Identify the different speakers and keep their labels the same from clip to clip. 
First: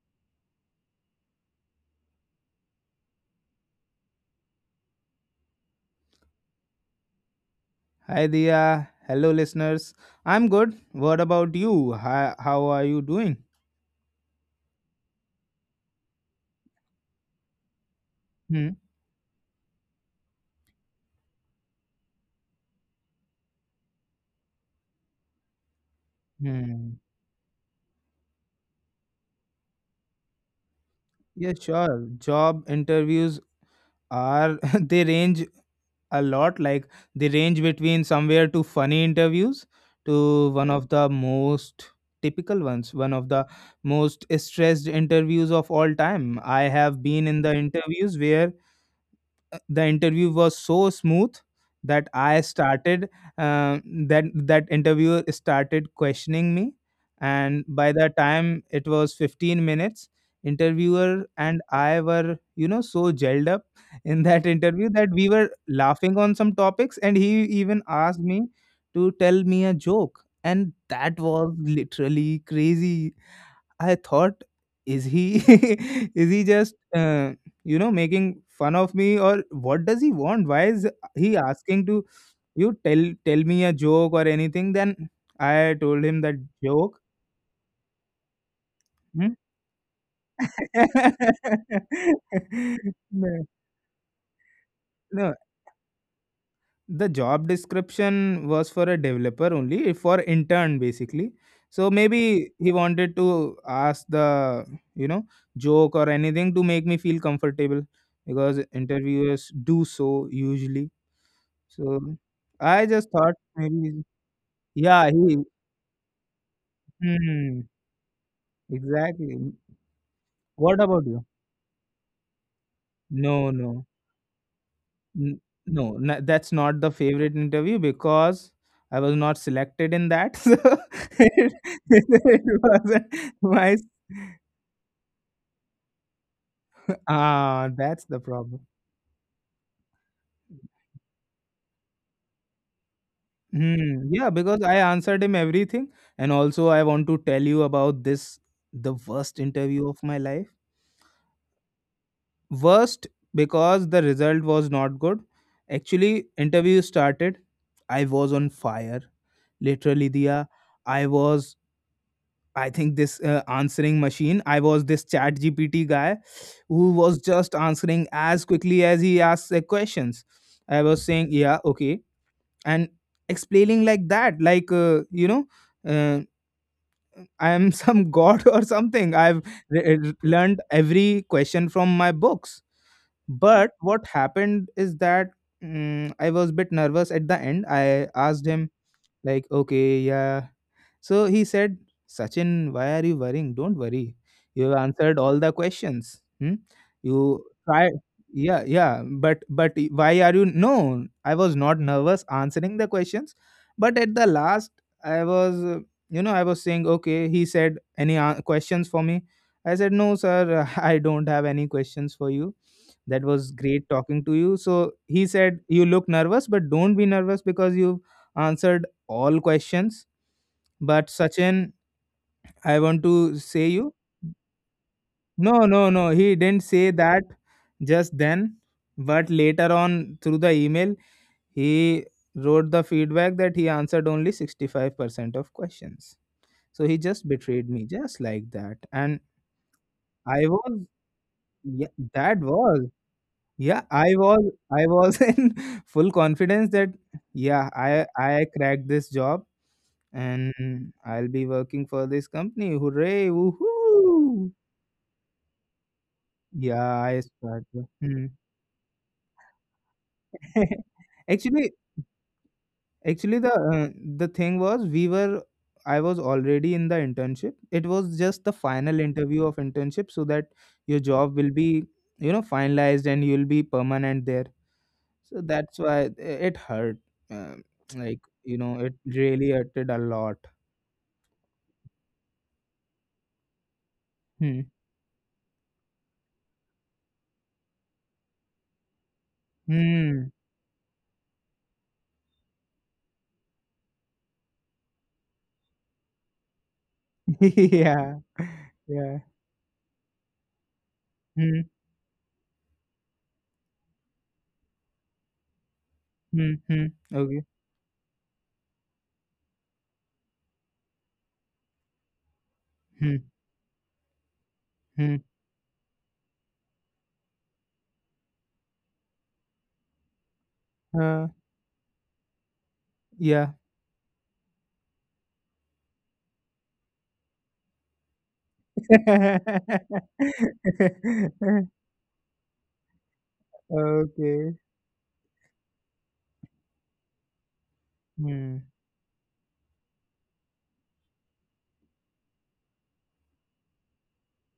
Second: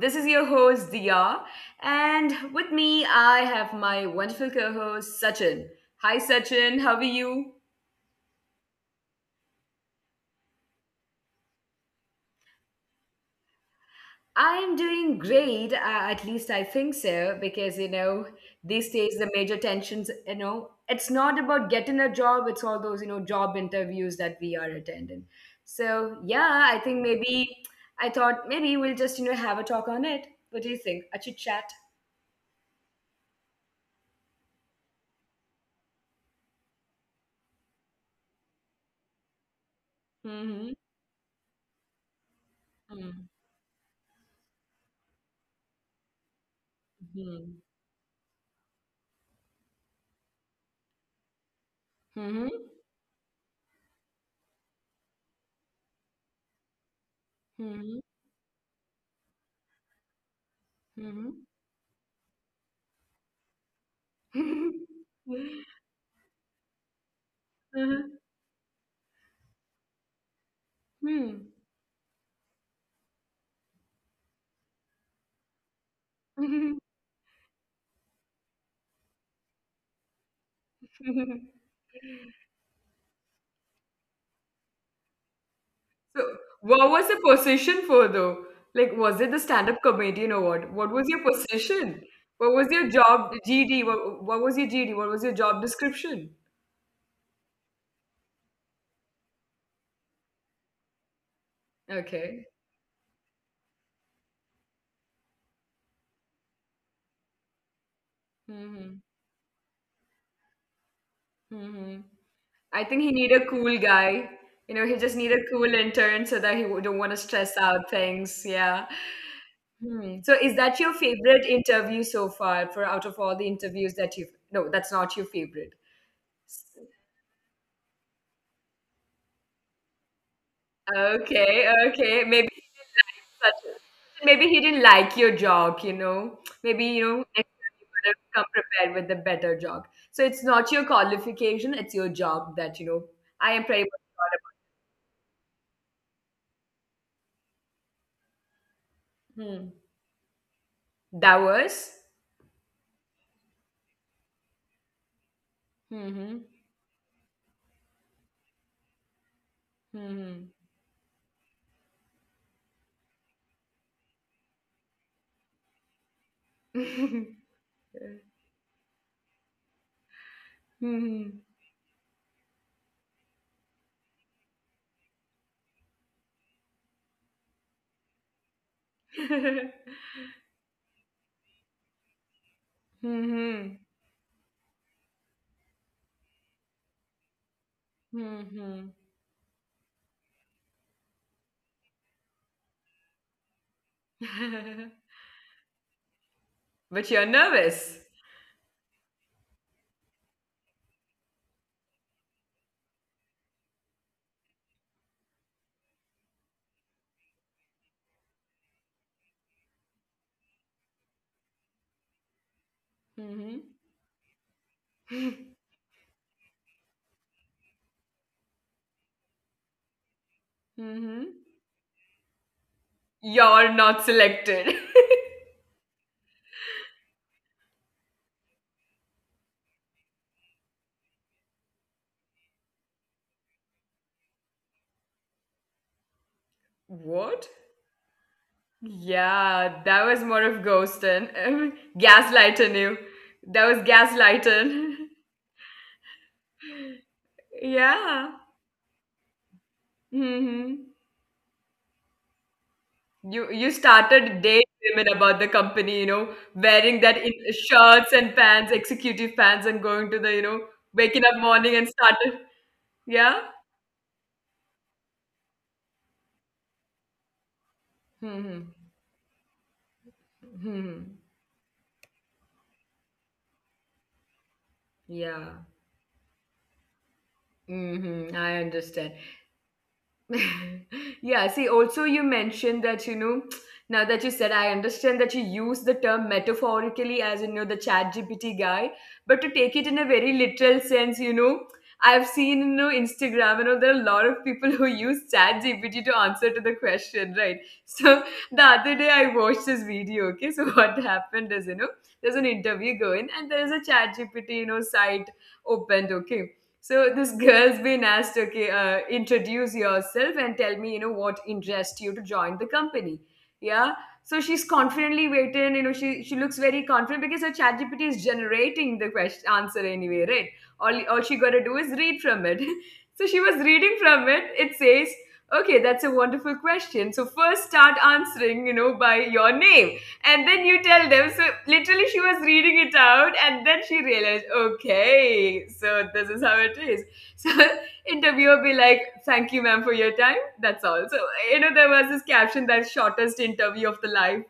Speaker 1: this is your host Dia, and with me, I have my wonderful co host Sachin. Hi Sachin, how are you?
Speaker 2: Hi Dia. Hello listeners. I'm good. What about you? Hi, how are you doing?
Speaker 1: I'm doing great, at least I think so, because
Speaker 2: Hmm.
Speaker 1: these days the major tensions, it's not about getting a job, it's all those, job interviews that we are attending. So, yeah, I
Speaker 2: Hmm.
Speaker 1: think maybe I thought maybe we'll just, have a talk on it. What do you think? A chit
Speaker 2: Yeah,
Speaker 1: chat.
Speaker 2: sure. Job interviews are they range a lot. Like they range between somewhere to funny interviews to one
Speaker 1: Mm-hmm.
Speaker 2: of the most typical ones, one of the most stressed interviews of all time. I have been in the
Speaker 1: Mhm.
Speaker 2: interviews where the interview was so smooth that I
Speaker 1: Mhm.
Speaker 2: started uh, that interviewer started questioning me, and by the time it was 15 minutes, interviewer
Speaker 1: Mhm.
Speaker 2: and I were so gelled up in that interview
Speaker 1: Mhm.
Speaker 2: that we were laughing on some topics, and he even asked
Speaker 1: Mhm.
Speaker 2: me to tell me a joke, and that was literally crazy. I thought, is he is he just
Speaker 1: Hmm.
Speaker 2: uh, making fun of me, or what does he want? Why is he asking to you tell me a joke or anything? Then I told him
Speaker 1: So,
Speaker 2: that
Speaker 1: what
Speaker 2: joke.
Speaker 1: was the position for though? Like, was
Speaker 2: Hmm?
Speaker 1: it the stand-up comedian or what? What was your position? What was your job
Speaker 2: no,
Speaker 1: GD? What was your GD? What was
Speaker 2: no,
Speaker 1: your job description?
Speaker 2: the job description was for a developer only, for intern basically. So maybe
Speaker 1: Okay.
Speaker 2: he wanted to ask the, you know, joke or anything to make me feel comfortable because
Speaker 1: Hmm.
Speaker 2: interviewers do so usually.
Speaker 1: Hmm.
Speaker 2: So I
Speaker 1: I think
Speaker 2: just
Speaker 1: he
Speaker 2: thought
Speaker 1: need a cool
Speaker 2: maybe,
Speaker 1: guy. You know, he
Speaker 2: yeah,
Speaker 1: just need a cool intern so that he don't want to stress
Speaker 2: hmm,
Speaker 1: out things. Yeah.
Speaker 2: exactly.
Speaker 1: Hmm. So is
Speaker 2: What
Speaker 1: that your
Speaker 2: about you?
Speaker 1: favorite interview so far, for out of all
Speaker 2: No,
Speaker 1: the
Speaker 2: no.
Speaker 1: interviews that you've... No, that's not your
Speaker 2: N-
Speaker 1: favorite.
Speaker 2: no, na, that's not the favorite interview because I was not selected in that. So
Speaker 1: Okay, okay.
Speaker 2: it
Speaker 1: Maybe he
Speaker 2: wasn't
Speaker 1: didn't like such
Speaker 2: my.
Speaker 1: a- maybe he didn't like your joke, you know. Maybe next
Speaker 2: Ah,
Speaker 1: time you
Speaker 2: that's
Speaker 1: could
Speaker 2: the
Speaker 1: have come
Speaker 2: problem.
Speaker 1: prepared with a better joke. So it's not your qualification, it's your job that you know. I am pretty
Speaker 2: Hmm.
Speaker 1: much
Speaker 2: Yeah,
Speaker 1: proud
Speaker 2: because I answered him everything, and also I want to tell you about this the worst
Speaker 1: about. Hmm.
Speaker 2: interview of my life.
Speaker 1: That was.
Speaker 2: Worst because the result was not good. Actually,
Speaker 1: Hmm.
Speaker 2: interview started. I was on fire. Literally, Dia.
Speaker 1: Hmm.
Speaker 2: I was I think this answering machine. I was this chat GPT guy who was just answering as quickly as he asked the questions. I was saying, yeah,
Speaker 1: Hmm.
Speaker 2: okay, and explaining like that, like, uh, I am some god or something. I've
Speaker 1: Hmm.
Speaker 2: learned every question from my books. But
Speaker 1: Hmm.
Speaker 2: what happened is that I was a bit nervous at the end. I asked
Speaker 1: Hmm.
Speaker 2: him,
Speaker 1: Hmm.
Speaker 2: like, okay, yeah, so he said, Sachin, why are you worrying? Don't worry. You have answered all the questions. Hmm?
Speaker 1: But
Speaker 2: You
Speaker 1: you're
Speaker 2: try,
Speaker 1: nervous.
Speaker 2: yeah, yeah. But why are you? No, I was not nervous answering the questions. But at the last, I was, I was saying, okay. He said, any questions for me? I said, no, sir. I don't have any questions for you. That was great
Speaker 1: Mm-hmm.
Speaker 2: talking to you. So he said, you look nervous, but don't be nervous because you've answered all questions but
Speaker 1: Mm-hmm.
Speaker 2: Sachin, I want to say you.
Speaker 1: You're not selected.
Speaker 2: No, no, no. He didn't say that just then. But later on, through the email, he wrote the feedback that he answered only 65% of questions. So he just betrayed
Speaker 1: What?
Speaker 2: me, just like that. And
Speaker 1: Yeah, that
Speaker 2: I
Speaker 1: was more
Speaker 2: was,
Speaker 1: of ghosting.
Speaker 2: yeah, that was,
Speaker 1: Gaslighting you.
Speaker 2: yeah,
Speaker 1: That was
Speaker 2: I was
Speaker 1: gaslighting.
Speaker 2: in full confidence that, yeah, I
Speaker 1: Yeah.
Speaker 2: cracked this job and I'll
Speaker 1: Hmm.
Speaker 2: be working for this company. Hooray!
Speaker 1: You
Speaker 2: Woohoo!
Speaker 1: started dating women about the company, you know,
Speaker 2: Yeah, I
Speaker 1: wearing that in
Speaker 2: start. Hmm.
Speaker 1: shirts and pants, executive pants, and going to the, waking up
Speaker 2: Actually,
Speaker 1: morning and started.
Speaker 2: actually
Speaker 1: Yeah.
Speaker 2: the thing was we were I was already in the internship. It was just the
Speaker 1: Hmm.
Speaker 2: final interview of internship so that your
Speaker 1: Hmm.
Speaker 2: job will be, you know, finalized and you'll be permanent there. So
Speaker 1: Yeah.
Speaker 2: that's why it hurt. Um like,
Speaker 1: Hmm.
Speaker 2: you
Speaker 1: I
Speaker 2: know, it
Speaker 1: understand.
Speaker 2: really hurted a lot.
Speaker 1: Yeah, see, also you mentioned that, now that you said,
Speaker 2: Hmm.
Speaker 1: I understand that you use the term metaphorically as, the chat GPT guy, but to take it in a
Speaker 2: Hmm.
Speaker 1: very literal sense, I've seen, Instagram, there are a lot of people who use chat GPT to answer to the question, right?
Speaker 2: yeah.
Speaker 1: So the other
Speaker 2: Yeah.
Speaker 1: day I watched this video, okay? So what happened
Speaker 2: Hmm.
Speaker 1: is, there's an interview going and there's a chat GPT, site opened,
Speaker 2: Hmm.
Speaker 1: okay?
Speaker 2: Hmm.
Speaker 1: So this
Speaker 2: Okay.
Speaker 1: girl's been asked, okay, introduce yourself and tell me, what interests you to join the
Speaker 2: Hmm.
Speaker 1: company. Yeah. So she's
Speaker 2: Hmm.
Speaker 1: confidently waiting, she looks very confident because her ChatGPT is generating the question answer anyway, right? All
Speaker 2: Uh,
Speaker 1: all she gotta do is read from it. So she
Speaker 2: yeah.
Speaker 1: was reading from it. It says, okay, that's a wonderful question. So first start answering, by your name and then you tell them. So literally, she was reading it out, and then she realized,
Speaker 2: Okay.
Speaker 1: okay, so this is how it is. So
Speaker 2: Hmm.
Speaker 1: interviewer be like, "Thank you, ma'am, for your time. That's all." So, there was this caption that shortest interview of the life.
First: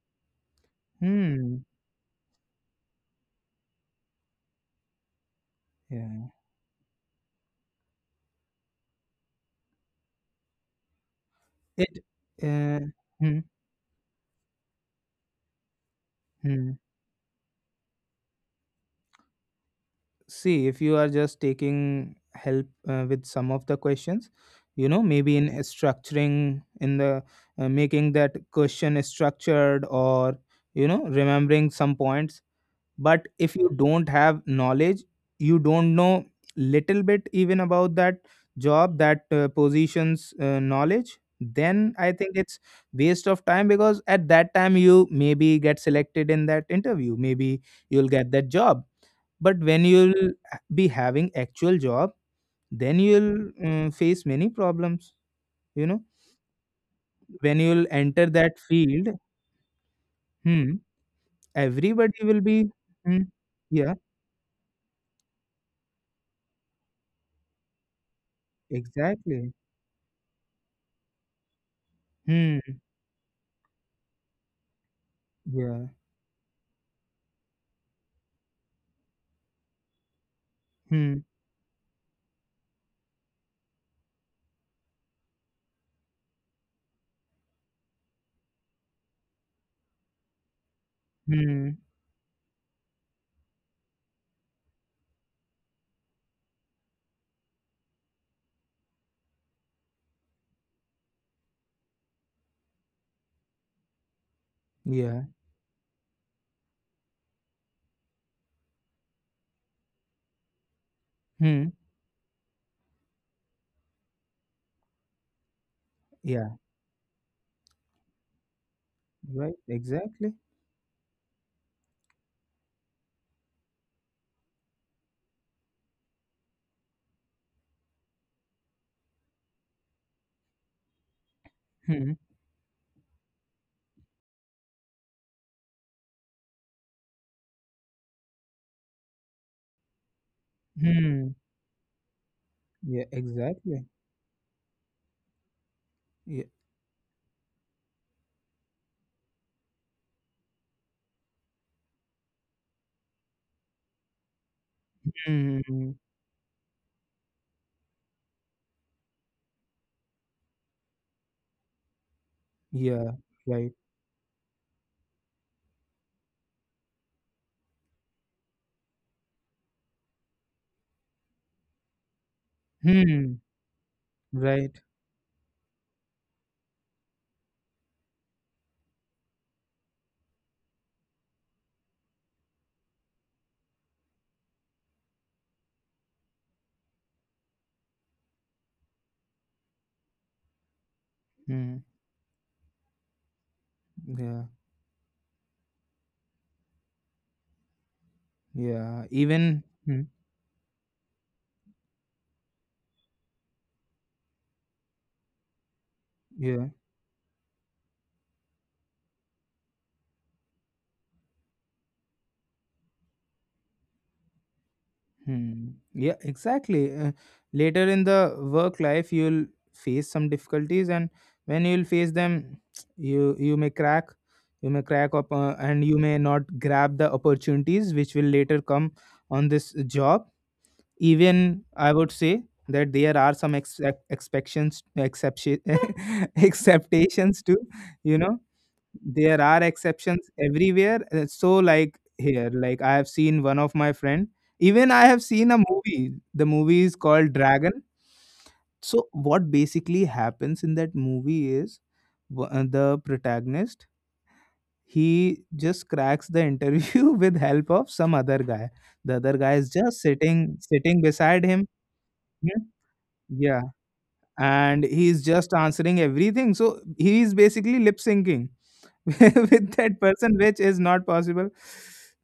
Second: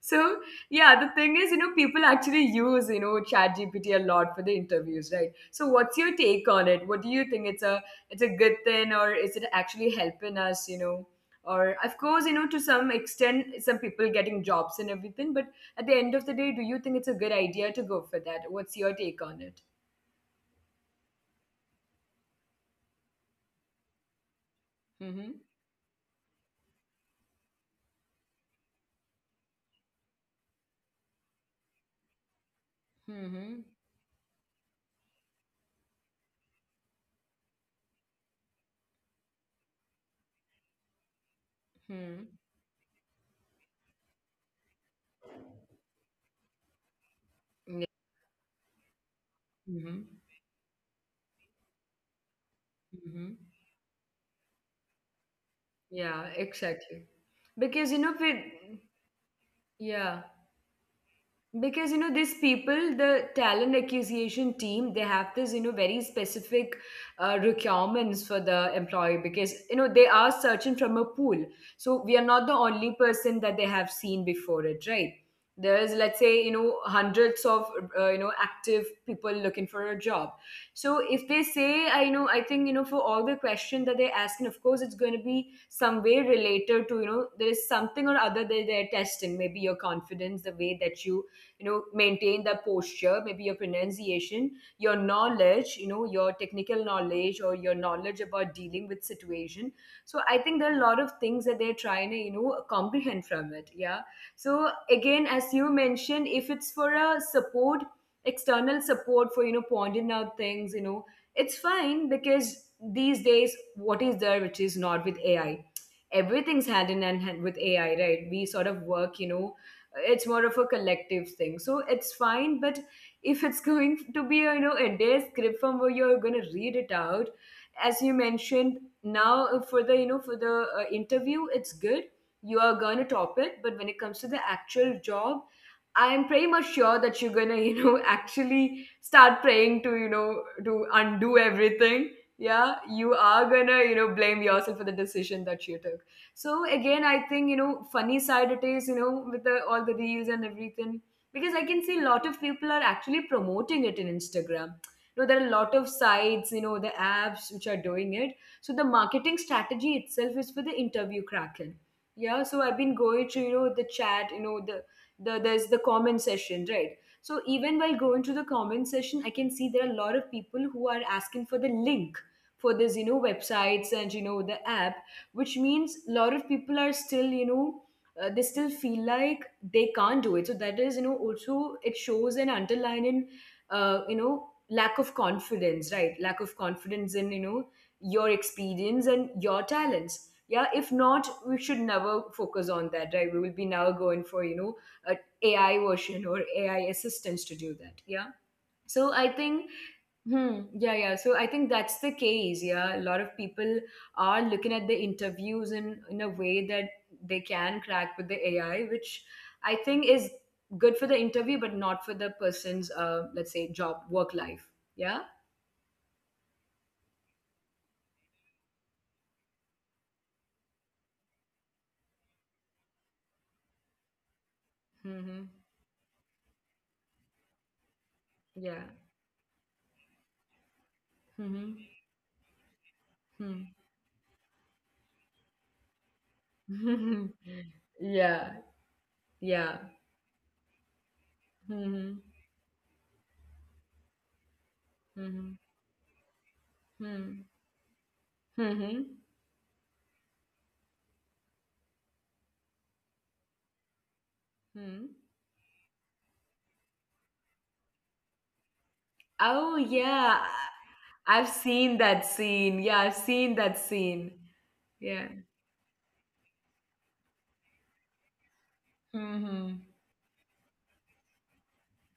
Speaker 1: So yeah, the thing is,
Speaker 2: Hmm.
Speaker 1: people actually use ChatGPT a lot for the interviews, right? So what's your
Speaker 2: Yeah.
Speaker 1: take on it? What do you think? It's a good thing, or is it actually helping us? You know? Or of
Speaker 2: It.
Speaker 1: course, to
Speaker 2: Uh,
Speaker 1: some
Speaker 2: hmm.
Speaker 1: extent some people getting jobs and everything, but at the end of the day do
Speaker 2: Hmm.
Speaker 1: you think it's a good idea to go for that? What's your take on it?
Speaker 2: See, if you are just taking help with some of the questions, you know, maybe in
Speaker 1: Mm-hmm.
Speaker 2: a structuring, in the making that question structured, or you know, remembering some points, but if
Speaker 1: Mm-hmm.
Speaker 2: you don't have knowledge, you don't know little bit even about that job, that positions knowledge, then I
Speaker 1: Hmm.
Speaker 2: think it's waste of time because at that time you maybe get selected in that interview, maybe
Speaker 1: Yeah.
Speaker 2: you'll get that job, but when
Speaker 1: Mm-hmm.
Speaker 2: you'll be having actual job, then
Speaker 1: Mm-hmm.
Speaker 2: you'll face many problems, you know,
Speaker 1: Yeah, exactly.
Speaker 2: when you'll
Speaker 1: Because,
Speaker 2: enter
Speaker 1: with,
Speaker 2: that field.
Speaker 1: yeah,
Speaker 2: Hmm.
Speaker 1: because,
Speaker 2: Everybody will
Speaker 1: these
Speaker 2: be
Speaker 1: people,
Speaker 2: hmm,
Speaker 1: the talent
Speaker 2: yeah,
Speaker 1: acquisition team, they have this, very specific, requirements for the employee,
Speaker 2: exactly.
Speaker 1: because, they are searching from a pool, so we are not the
Speaker 2: Hmm.
Speaker 1: only person that they have seen before it, right?
Speaker 2: Yeah.
Speaker 1: There is, let's say, hundreds of, active people looking for a job. So
Speaker 2: Hmm.
Speaker 1: if they say, I know, I think, for all the question that they ask, and of course it's going to be some way related to, there is something or other that they're testing, maybe your confidence, the way that you
Speaker 2: Hmm.
Speaker 1: know maintain the posture, maybe your pronunciation, your knowledge, your technical knowledge, or your knowledge about dealing with situation. So I think there are a lot of things that they're trying to comprehend from it, yeah. So again,
Speaker 2: Yeah.
Speaker 1: as you mentioned, if it's for a support, external support for pointing out things, it's
Speaker 2: Hmm.
Speaker 1: fine, because these days what is there which is not with AI?
Speaker 2: Yeah.
Speaker 1: Everything's hand in hand with AI, right? We sort of work,
Speaker 2: Right.
Speaker 1: it's
Speaker 2: Exactly.
Speaker 1: more of a collective thing, so it's fine. But if it's going to be a, a day script from where you're going to read it out, as you mentioned, now, for the interview, it's good.
Speaker 2: Hmm.
Speaker 1: You are going to top it, but when it comes to the actual job, I am pretty much sure that you're going to actually start praying to, to undo
Speaker 2: Hmm.
Speaker 1: everything. Yeah,
Speaker 2: Yeah.
Speaker 1: you are going to
Speaker 2: Exactly.
Speaker 1: blame yourself for the decision that you took.
Speaker 2: Yeah.
Speaker 1: So again, I think, funny side it is, with all the reels and everything, because I can see a lot of people are actually promoting it in Instagram. There are a lot of
Speaker 2: Hmm.
Speaker 1: sites, the apps which are doing it. So the marketing strategy itself is for the interview kraken. Yeah, so I've been
Speaker 2: Yeah.
Speaker 1: going to you
Speaker 2: Right.
Speaker 1: know the chat, you know the there's the comment session, right? So even while going to the comment session, I can see there are a lot of people who are asking for the link for this,
Speaker 2: Hmm.
Speaker 1: websites, and the
Speaker 2: Right.
Speaker 1: app, which means a lot of people are still they still feel like they can't do it, so that is, also it shows an underlying, uh, you know lack of confidence, right? Lack of confidence in, your experience and your talents, yeah. If not, we
Speaker 2: Hmm.
Speaker 1: should never focus on that, right? We will be now going
Speaker 2: Yeah.
Speaker 1: for, a AI version or AI assistance to do that, yeah.
Speaker 2: Yeah.
Speaker 1: So I
Speaker 2: Even.
Speaker 1: think.
Speaker 2: Hmm.
Speaker 1: Hmm. Yeah, yeah. So I think that's the case. Yeah, a lot of people are looking at the interviews in a
Speaker 2: Yeah.
Speaker 1: way that they can crack with the AI, which I think is good for the interview, but not for the person's, let's say job work life. Yeah.
Speaker 2: Hmm. Yeah, exactly. Later in the work life, you'll face some difficulties, and when you'll face them, you you may crack, you may crack up,
Speaker 1: Mm-hmm.
Speaker 2: and you may not grab the opportunities which will later
Speaker 1: Yeah.
Speaker 2: come on this job. Even
Speaker 1: Mm-hmm.
Speaker 2: I would say that there are some exceptions, exception
Speaker 1: Hmm.
Speaker 2: acceptations too, you know,
Speaker 1: Yeah.
Speaker 2: there are
Speaker 1: Yeah.
Speaker 2: exceptions everywhere, so like
Speaker 1: Mm-hmm.
Speaker 2: here, like I have seen one of my friend, even I have seen
Speaker 1: Mm-hmm.
Speaker 2: a movie. The movie is called
Speaker 1: Hmm.
Speaker 2: Dragon. So
Speaker 1: Mm-hmm.
Speaker 2: what basically happens in that movie is the protagonist,
Speaker 1: Hmm.
Speaker 2: he just cracks the interview with help of some other guy. The other guy is
Speaker 1: Oh
Speaker 2: just
Speaker 1: yeah.
Speaker 2: sitting beside
Speaker 1: I've
Speaker 2: him.
Speaker 1: seen that
Speaker 2: Hmm,
Speaker 1: scene. Yeah, I've seen
Speaker 2: yeah,
Speaker 1: that scene.
Speaker 2: and he's
Speaker 1: Yeah.
Speaker 2: just answering everything. So he is basically lip syncing with
Speaker 1: Mm-hmm.
Speaker 2: that person, which is not possible.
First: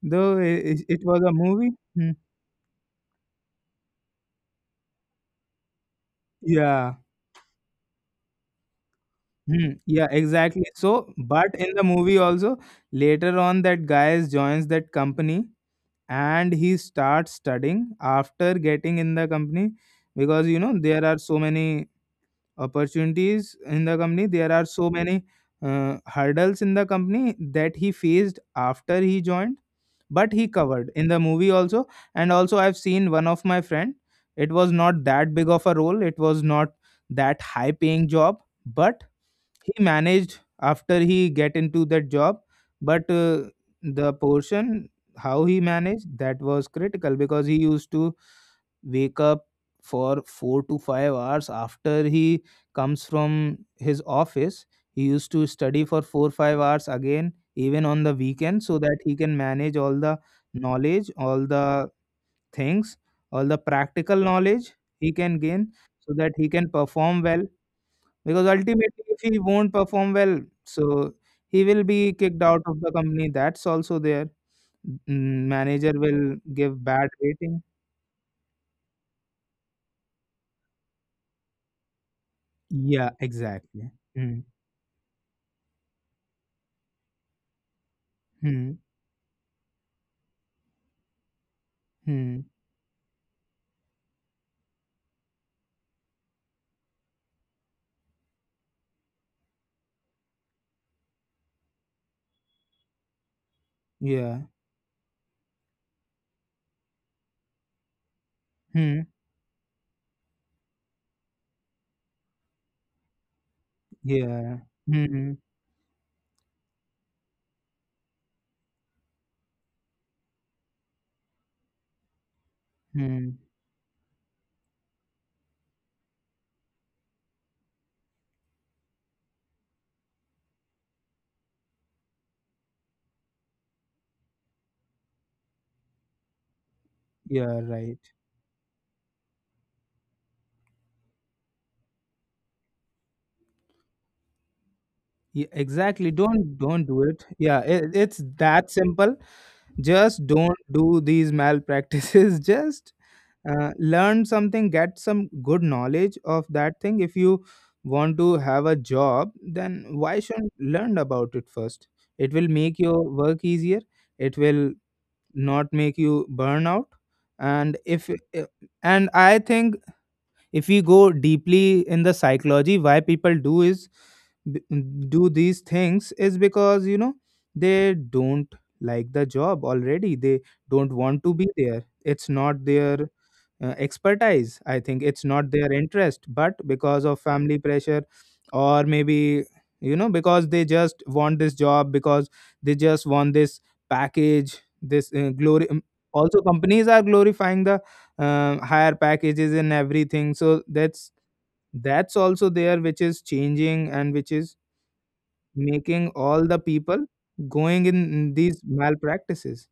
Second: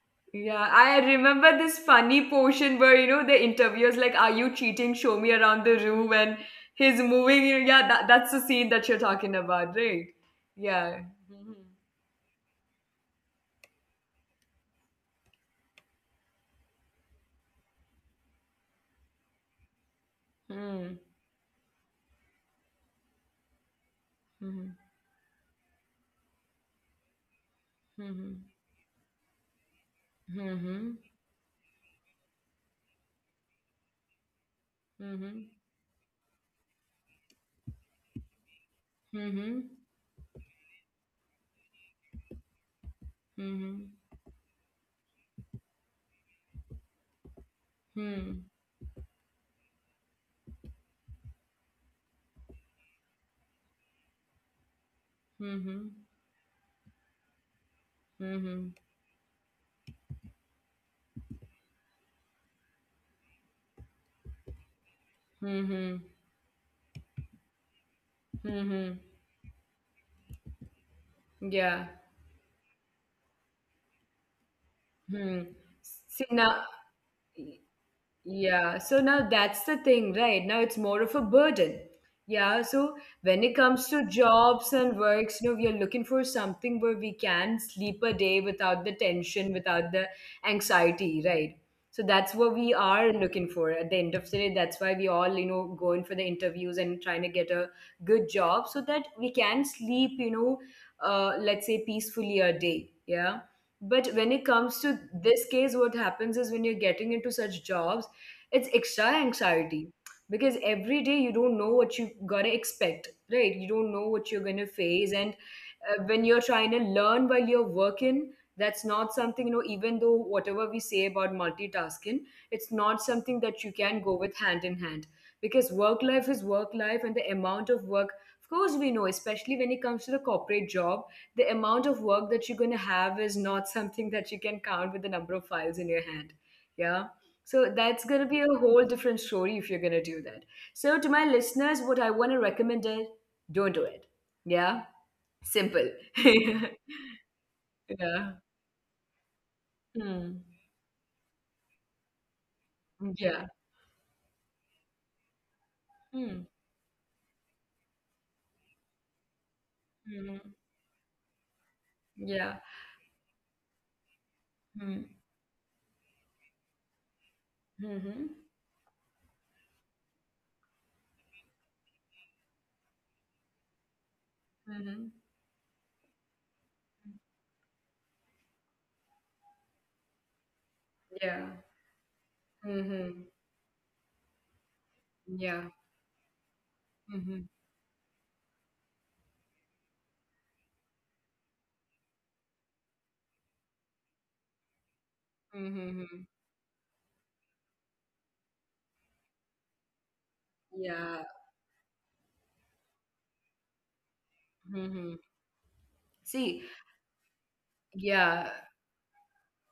Speaker 2: Though
Speaker 1: Yeah, I
Speaker 2: it was a
Speaker 1: remember
Speaker 2: movie.
Speaker 1: this
Speaker 2: Hmm.
Speaker 1: funny portion where the interviewer's like, "Are you cheating? Show me around the room." And
Speaker 2: Yeah.
Speaker 1: he's moving. You know, yeah, that's the scene that you're talking about,
Speaker 2: Hmm.
Speaker 1: right?
Speaker 2: Yeah, exactly.
Speaker 1: Yeah.
Speaker 2: So,
Speaker 1: Mhm.
Speaker 2: but in the movie also, later on, that guy is- joins that company and he starts studying after getting in the company because you know there are so many opportunities in the company, there are
Speaker 1: Mm-hmm.
Speaker 2: so many hurdles in the company that he
Speaker 1: Mm-hmm.
Speaker 2: faced after he joined, but he covered
Speaker 1: Mm-hmm.
Speaker 2: in the movie also. And also I've seen one of my friend. It was not that big of a role, it was not that high paying job, but
Speaker 1: Mm-hmm.
Speaker 2: he managed after he get into that job. But
Speaker 1: Mm-hmm.
Speaker 2: the portion how he managed that was critical because he used to
Speaker 1: Mm-hmm.
Speaker 2: wake up for 4 to 5 hours after he comes from his office. He used to
Speaker 1: Mm-hmm.
Speaker 2: study
Speaker 1: Mm-hmm.
Speaker 2: for 4, 5 hours again even on the weekend
Speaker 1: Mm-hmm.
Speaker 2: so that he can manage all the knowledge, all the things, all the practical knowledge he can gain
Speaker 1: Mm-hmm. Mm-hmm.
Speaker 2: so that he can perform well, because
Speaker 1: Mm-hmm.
Speaker 2: ultimately if he won't perform well, so he
Speaker 1: Yeah.
Speaker 2: will be kicked out of the company, that's also there.
Speaker 1: Hmm.
Speaker 2: Manager
Speaker 1: See
Speaker 2: will
Speaker 1: now.
Speaker 2: give bad rating.
Speaker 1: Yeah, so now that's the thing, right? Now it's more of a burden. Yeah, so
Speaker 2: Yeah,
Speaker 1: when it comes
Speaker 2: exactly.
Speaker 1: to jobs and works, we are looking for something where we can sleep a day
Speaker 2: Hmm.
Speaker 1: without the tension, without the anxiety, right? So that's
Speaker 2: Hmm.
Speaker 1: what we are looking for at the end of the day. That's why we all, going for the interviews and trying to get a good job so that we can sleep, let's say peacefully a day. Yeah. But when
Speaker 2: Yeah.
Speaker 1: it comes to this case, what happens is when you're getting into such jobs, it's
Speaker 2: Hmm.
Speaker 1: extra anxiety because every day you don't know what you gonna expect, right? You don't know what you're
Speaker 2: Yeah.
Speaker 1: gonna face, and,
Speaker 2: Hmm.
Speaker 1: when you're trying to learn while you're working, that's not something, even though whatever we say about multitasking, it's not something
Speaker 2: Hmm.
Speaker 1: that you can go with hand in hand, because work life is work life, and the amount of work, of course we know, especially when it comes to the corporate job, the amount of work that you're going to have is not something that you can count with the number of files in your hand, yeah.
Speaker 2: Yeah.
Speaker 1: So
Speaker 2: Right.
Speaker 1: that's going to be a whole different story if you're going to do that. So, to my listeners, what I want to recommend is don't do it. Yeah.
Speaker 2: Yeah,
Speaker 1: Simple.
Speaker 2: exactly.
Speaker 1: Yeah.
Speaker 2: Don't do it. Yeah. It's that simple. Just
Speaker 1: Hmm.
Speaker 2: don't do these malpractices. Just
Speaker 1: Yeah.
Speaker 2: learn something. Get some good knowledge
Speaker 1: Hmm.
Speaker 2: of that thing. If you want to have a job, then why
Speaker 1: Hmm.
Speaker 2: shouldn't learn about it first? It will
Speaker 1: Yeah.
Speaker 2: make your work easier. It will
Speaker 1: Hmm.
Speaker 2: not make you burn out. And if
Speaker 1: Mm-hmm.
Speaker 2: eh, and I think if we go deeply in the psychology why people do is b-
Speaker 1: Mm-hmm.
Speaker 2: do these things is because you know they don't like the job already, they don't want to
Speaker 1: Yeah.
Speaker 2: be there, it's not their
Speaker 1: Mm-hmm.
Speaker 2: expertise, I think it's not
Speaker 1: Yeah.
Speaker 2: their interest, but because of
Speaker 1: Mm-hmm.
Speaker 2: family pressure or maybe, you know, because they just want this job, because they just want this package, this glory.
Speaker 1: Mm-hmm. Mm-hmm.
Speaker 2: Also companies are glorifying the higher packages and everything, so
Speaker 1: Yeah.
Speaker 2: that's also there, which is changing and which is
Speaker 1: Mm-hmm.
Speaker 2: making all the
Speaker 1: See,
Speaker 2: people going in
Speaker 1: yeah,
Speaker 2: these malpractices.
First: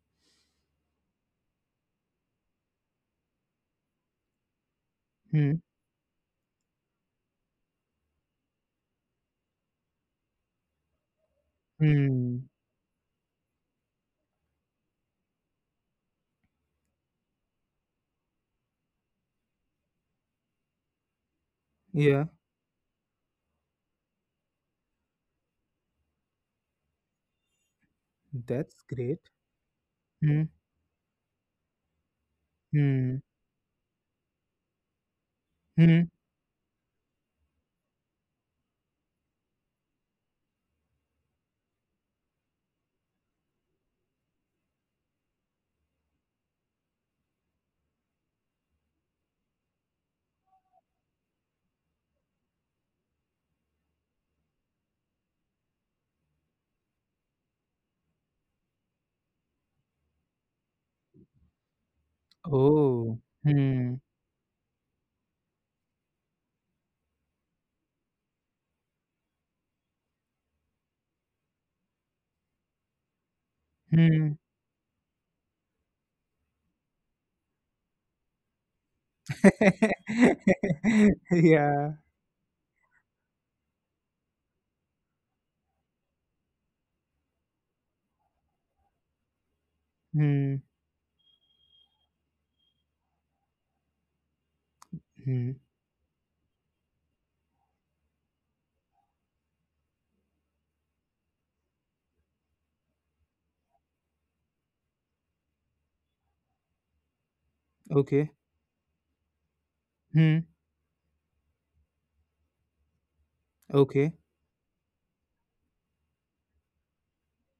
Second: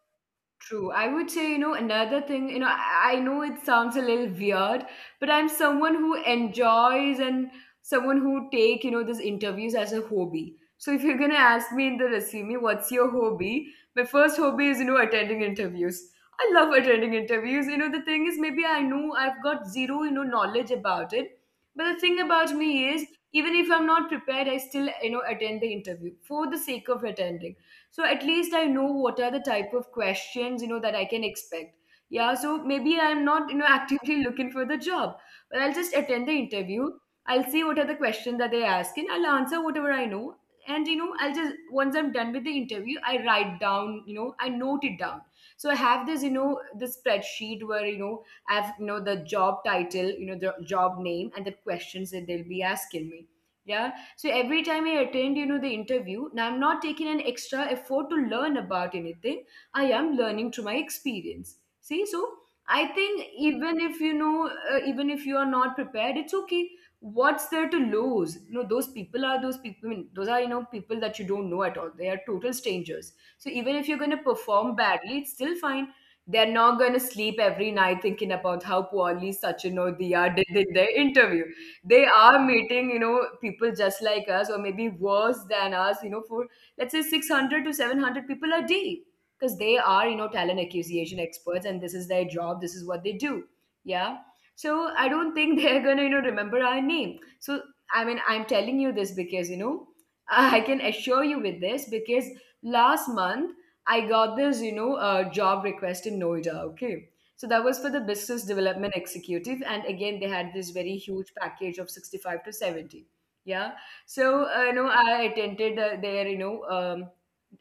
Speaker 1: true. I would say, you know, another thing, you know, I know it sounds a little weird, but I'm
Speaker 2: Hmm.
Speaker 1: someone who enjoys and someone who take, you know, these interviews as a hobby. So if you're gonna ask me in the
Speaker 2: Hmm.
Speaker 1: resume, what's your hobby? My first hobby is, you know, attending interviews. I love attending interviews. You know, the thing is maybe I know I've got zero, you know, knowledge about it. But the thing
Speaker 2: Yeah,
Speaker 1: about me is, even if I'm not prepared, I still, you know, attend the interview for the sake of attending, so at least I
Speaker 2: that's
Speaker 1: know what
Speaker 2: great.
Speaker 1: are the type of
Speaker 2: Hmm.
Speaker 1: questions, you know, that I can expect. Yeah, so maybe
Speaker 2: Hmm.
Speaker 1: I'm not, you know, actively looking for the job, but I'll just
Speaker 2: Hmm.
Speaker 1: attend the interview. I'll see what are the questions that they ask, and I'll answer whatever I know. And, you know, I'll just, once I'm done with the interview, I write down, you know, I note it down. So I have this, you know, this spreadsheet where, you know, I have, you know, the job title, you know, the job name, and the questions that they'll be asking me. Yeah. So every time I attend, you know, the interview, now I'm not taking an extra effort to learn about anything. I am learning through my experience. See, so I
Speaker 2: Oh.
Speaker 1: think even if
Speaker 2: Hmm.
Speaker 1: you know, uh, even if you are not prepared, it's okay. What's there to lose? You know, those people are those people. I mean, those are, you know, people that you don't know at all. They are total strangers. So even if you're going to
Speaker 2: Hmm.
Speaker 1: perform badly, it's still fine. They're not going to sleep every night thinking about how poorly Sachin or Diya did in their interview.
Speaker 2: Yeah.
Speaker 1: They are meeting, you know, people just like us, or maybe worse than us, you know, for let's say 600 to 700 people a day, because they are, you know, talent
Speaker 2: Hmm.
Speaker 1: acquisition experts, and this is their job, this is what they do. Yeah. So I don't
Speaker 2: Hmm.
Speaker 1: think they're gonna, you know, remember our name. So I mean, I'm telling you this because, you know, I can assure you with this because last month I got this, you know, job request in Noida, okay? So that was for the
Speaker 2: Okay.
Speaker 1: business development executive, and again they
Speaker 2: Hmm.
Speaker 1: had this very huge package of 65 to 70. Yeah.
Speaker 2: Okay.
Speaker 1: So you know, I attended their, you know,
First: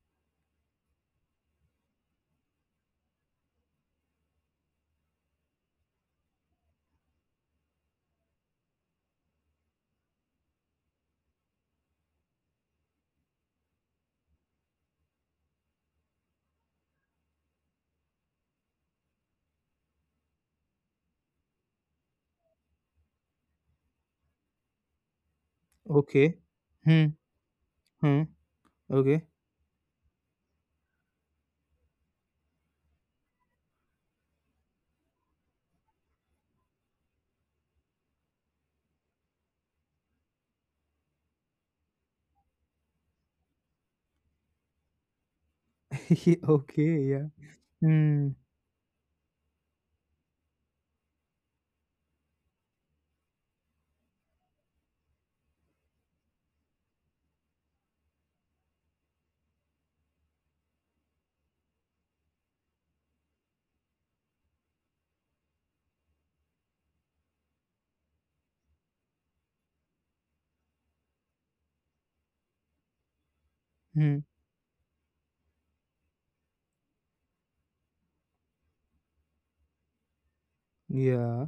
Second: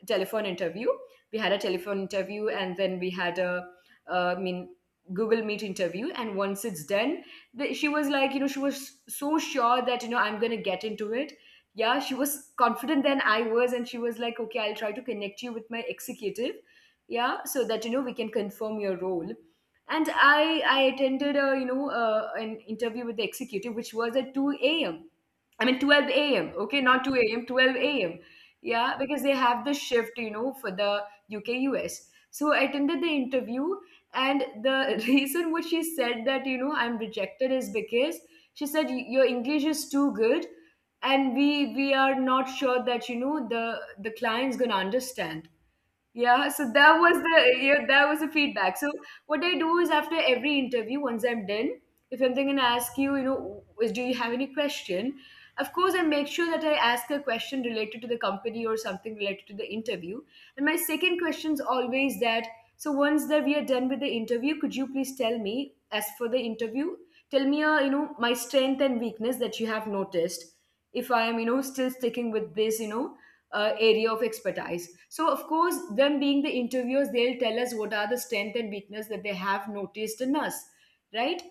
Speaker 1: telephone interview. We had a telephone interview, and then we had a uh, I mean Google Meet interview. And once it's done, she was like, you know, she was so sure that, you know, I'm gonna get into it. Yeah, she was confident than I was, and she was like, okay, I'll try to connect you with my executive, yeah, so that, you know, we can confirm your role. And I attended a you know an interview with the executive, which was at 2 a.m. I mean 12
Speaker 2: Okay.
Speaker 1: a.m okay, not
Speaker 2: Hmm.
Speaker 1: 2 a.m., 12 a.m.
Speaker 2: Hmm.
Speaker 1: Yeah, because
Speaker 2: Okay.
Speaker 1: they have the shift, you know, for the UK, US. So I attended the interview, and the reason what she said that, you know, I'm rejected is because she said, Your english is too good, and we are not sure that, you know, the client's gonna understand."
Speaker 2: Yeah,
Speaker 1: Yeah, so
Speaker 2: okay. Yeah.
Speaker 1: that was the
Speaker 2: Hmm.
Speaker 1: feedback. So what I do is after every interview, once I'm done, if I'm going to ask you, you know, is do you have any question? Of course, I make sure that I ask a question related to the company or something related to the interview. And my second question is always that. So once that we are done with the interview, could you please tell me, as for the interview, tell me, you know, my strength and weakness that you have noticed. If I am, you know, still sticking with this, you know, area
Speaker 2: Hmm.
Speaker 1: of expertise. So, of course, them being the interviewers, they'll tell us what are the strength and weakness that they have noticed in us, right?
Speaker 2: Yeah.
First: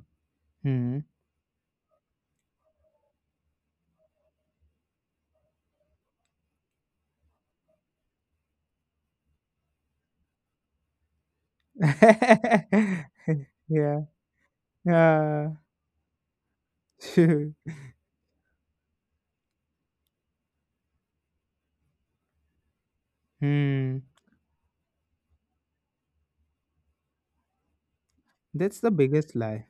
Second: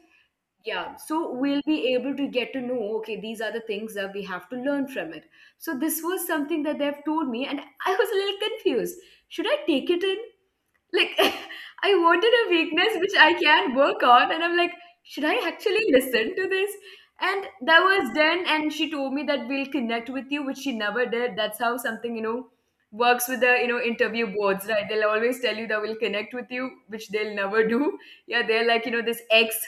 Speaker 1: Yeah,
Speaker 2: Hmm.
Speaker 1: so we'll be able to get to know, okay, these are the things that we have to learn from it. So, this was something that they've told me, and I was a little confused. Should I take it in? Like, I wanted a weakness which I can
Speaker 2: Yeah.
Speaker 1: work on, and I'm like, should
Speaker 2: Yeah.
Speaker 1: I actually listen to this? And that was then, and she told me that we'll connect with you, which she never did. That's how something, you know, works with the, you know,
Speaker 2: Hmm.
Speaker 1: interview boards, right? They'll always tell you that we'll connect with you, which they'll never do. Yeah, they're
Speaker 2: That's
Speaker 1: like,
Speaker 2: the
Speaker 1: you know, this
Speaker 2: biggest
Speaker 1: ex.
Speaker 2: lie.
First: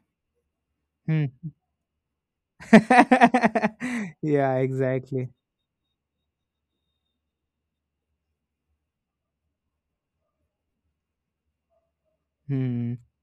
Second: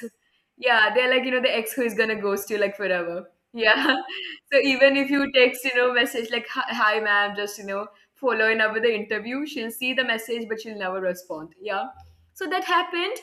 Speaker 1: Yeah, they're like,
Speaker 2: Hmm.
Speaker 1: you know, the ex who is gonna ghost you like forever. Yeah.
Speaker 2: Yeah.
Speaker 1: So even if you
Speaker 2: Exactly.
Speaker 1: text, you know, message like, hi, hi, ma'am, just, you know, following up with the interview. She'll see the message, but she'll never respond. Yeah. So that
Speaker 2: Hmm.
Speaker 1: happened.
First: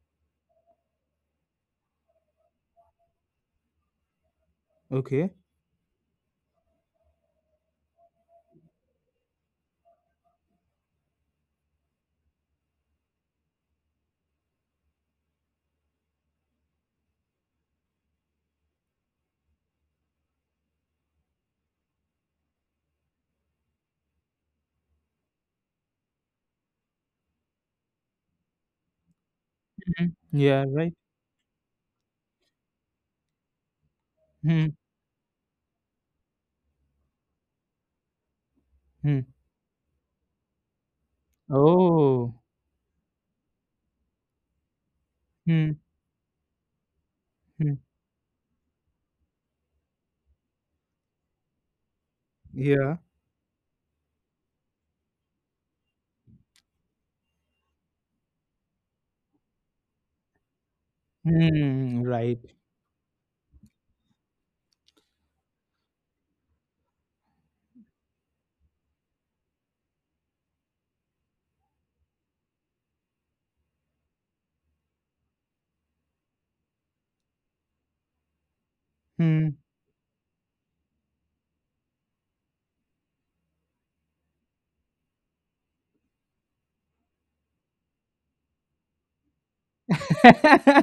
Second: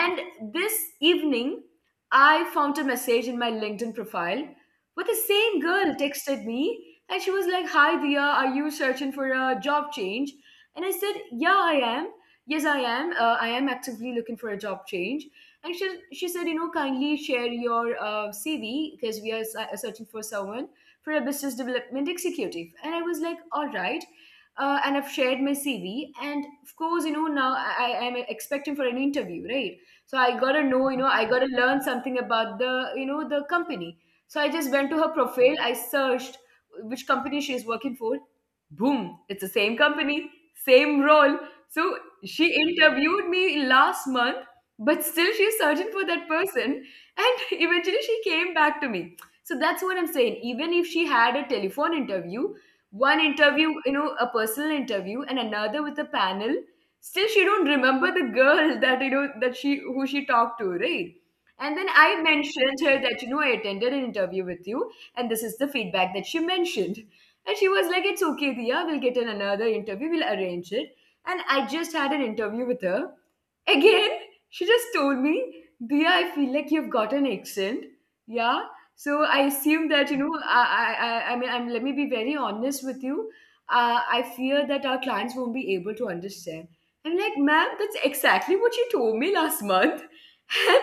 Speaker 1: And this evening, I found a message in my LinkedIn profile where the
Speaker 2: Okay.
Speaker 1: same girl texted me, and she was like, "Hi, Dia, are you searching for a job change?" And I said, "Yeah, I am. Yes, I am. I am actively looking for a job change." And she said, "You know, kindly share your CV because we are searching for someone for a business development executive." And I was like, "All right," and I've shared my CV. And of course, you know, now I am expecting for an interview, right?
Speaker 2: Mhm.
Speaker 1: So I
Speaker 2: Yeah.
Speaker 1: gotta know,
Speaker 2: Right.
Speaker 1: you know, I gotta learn something about the, you know, the company. So I
Speaker 2: Hmm.
Speaker 1: just went to her profile, I searched which company she is working for.
Speaker 2: Hmm.
Speaker 1: Boom, it's the same company, same role. So
Speaker 2: Oh.
Speaker 1: she interviewed me last month, but still she's
Speaker 2: Hmm,
Speaker 1: searching for that person. And
Speaker 2: hmm.
Speaker 1: eventually she came back to me. So that's what I'm saying. Even if she had a telephone interview,
Speaker 2: Yeah.
Speaker 1: one interview, you know, a personal interview, and another with a panel, still she don't remember the girl that, you know, that she who she talked to, right? And then
Speaker 2: Hmm,
Speaker 1: I
Speaker 2: right.
Speaker 1: mentioned her that, you know, I attended an interview with you, and this is the feedback that she mentioned. And she was like, "It's okay, Dia, we'll get in another interview, we'll arrange it." And I just had an interview with her. Again, she just told me, "Diya, I feel like you've got an accent." Yeah. So I
Speaker 2: Hmm.
Speaker 1: assume that, you know, I mean, let me be very honest with you. I fear that our clients won't be able to understand. I'm like, ma'am, that's exactly what you told me last month.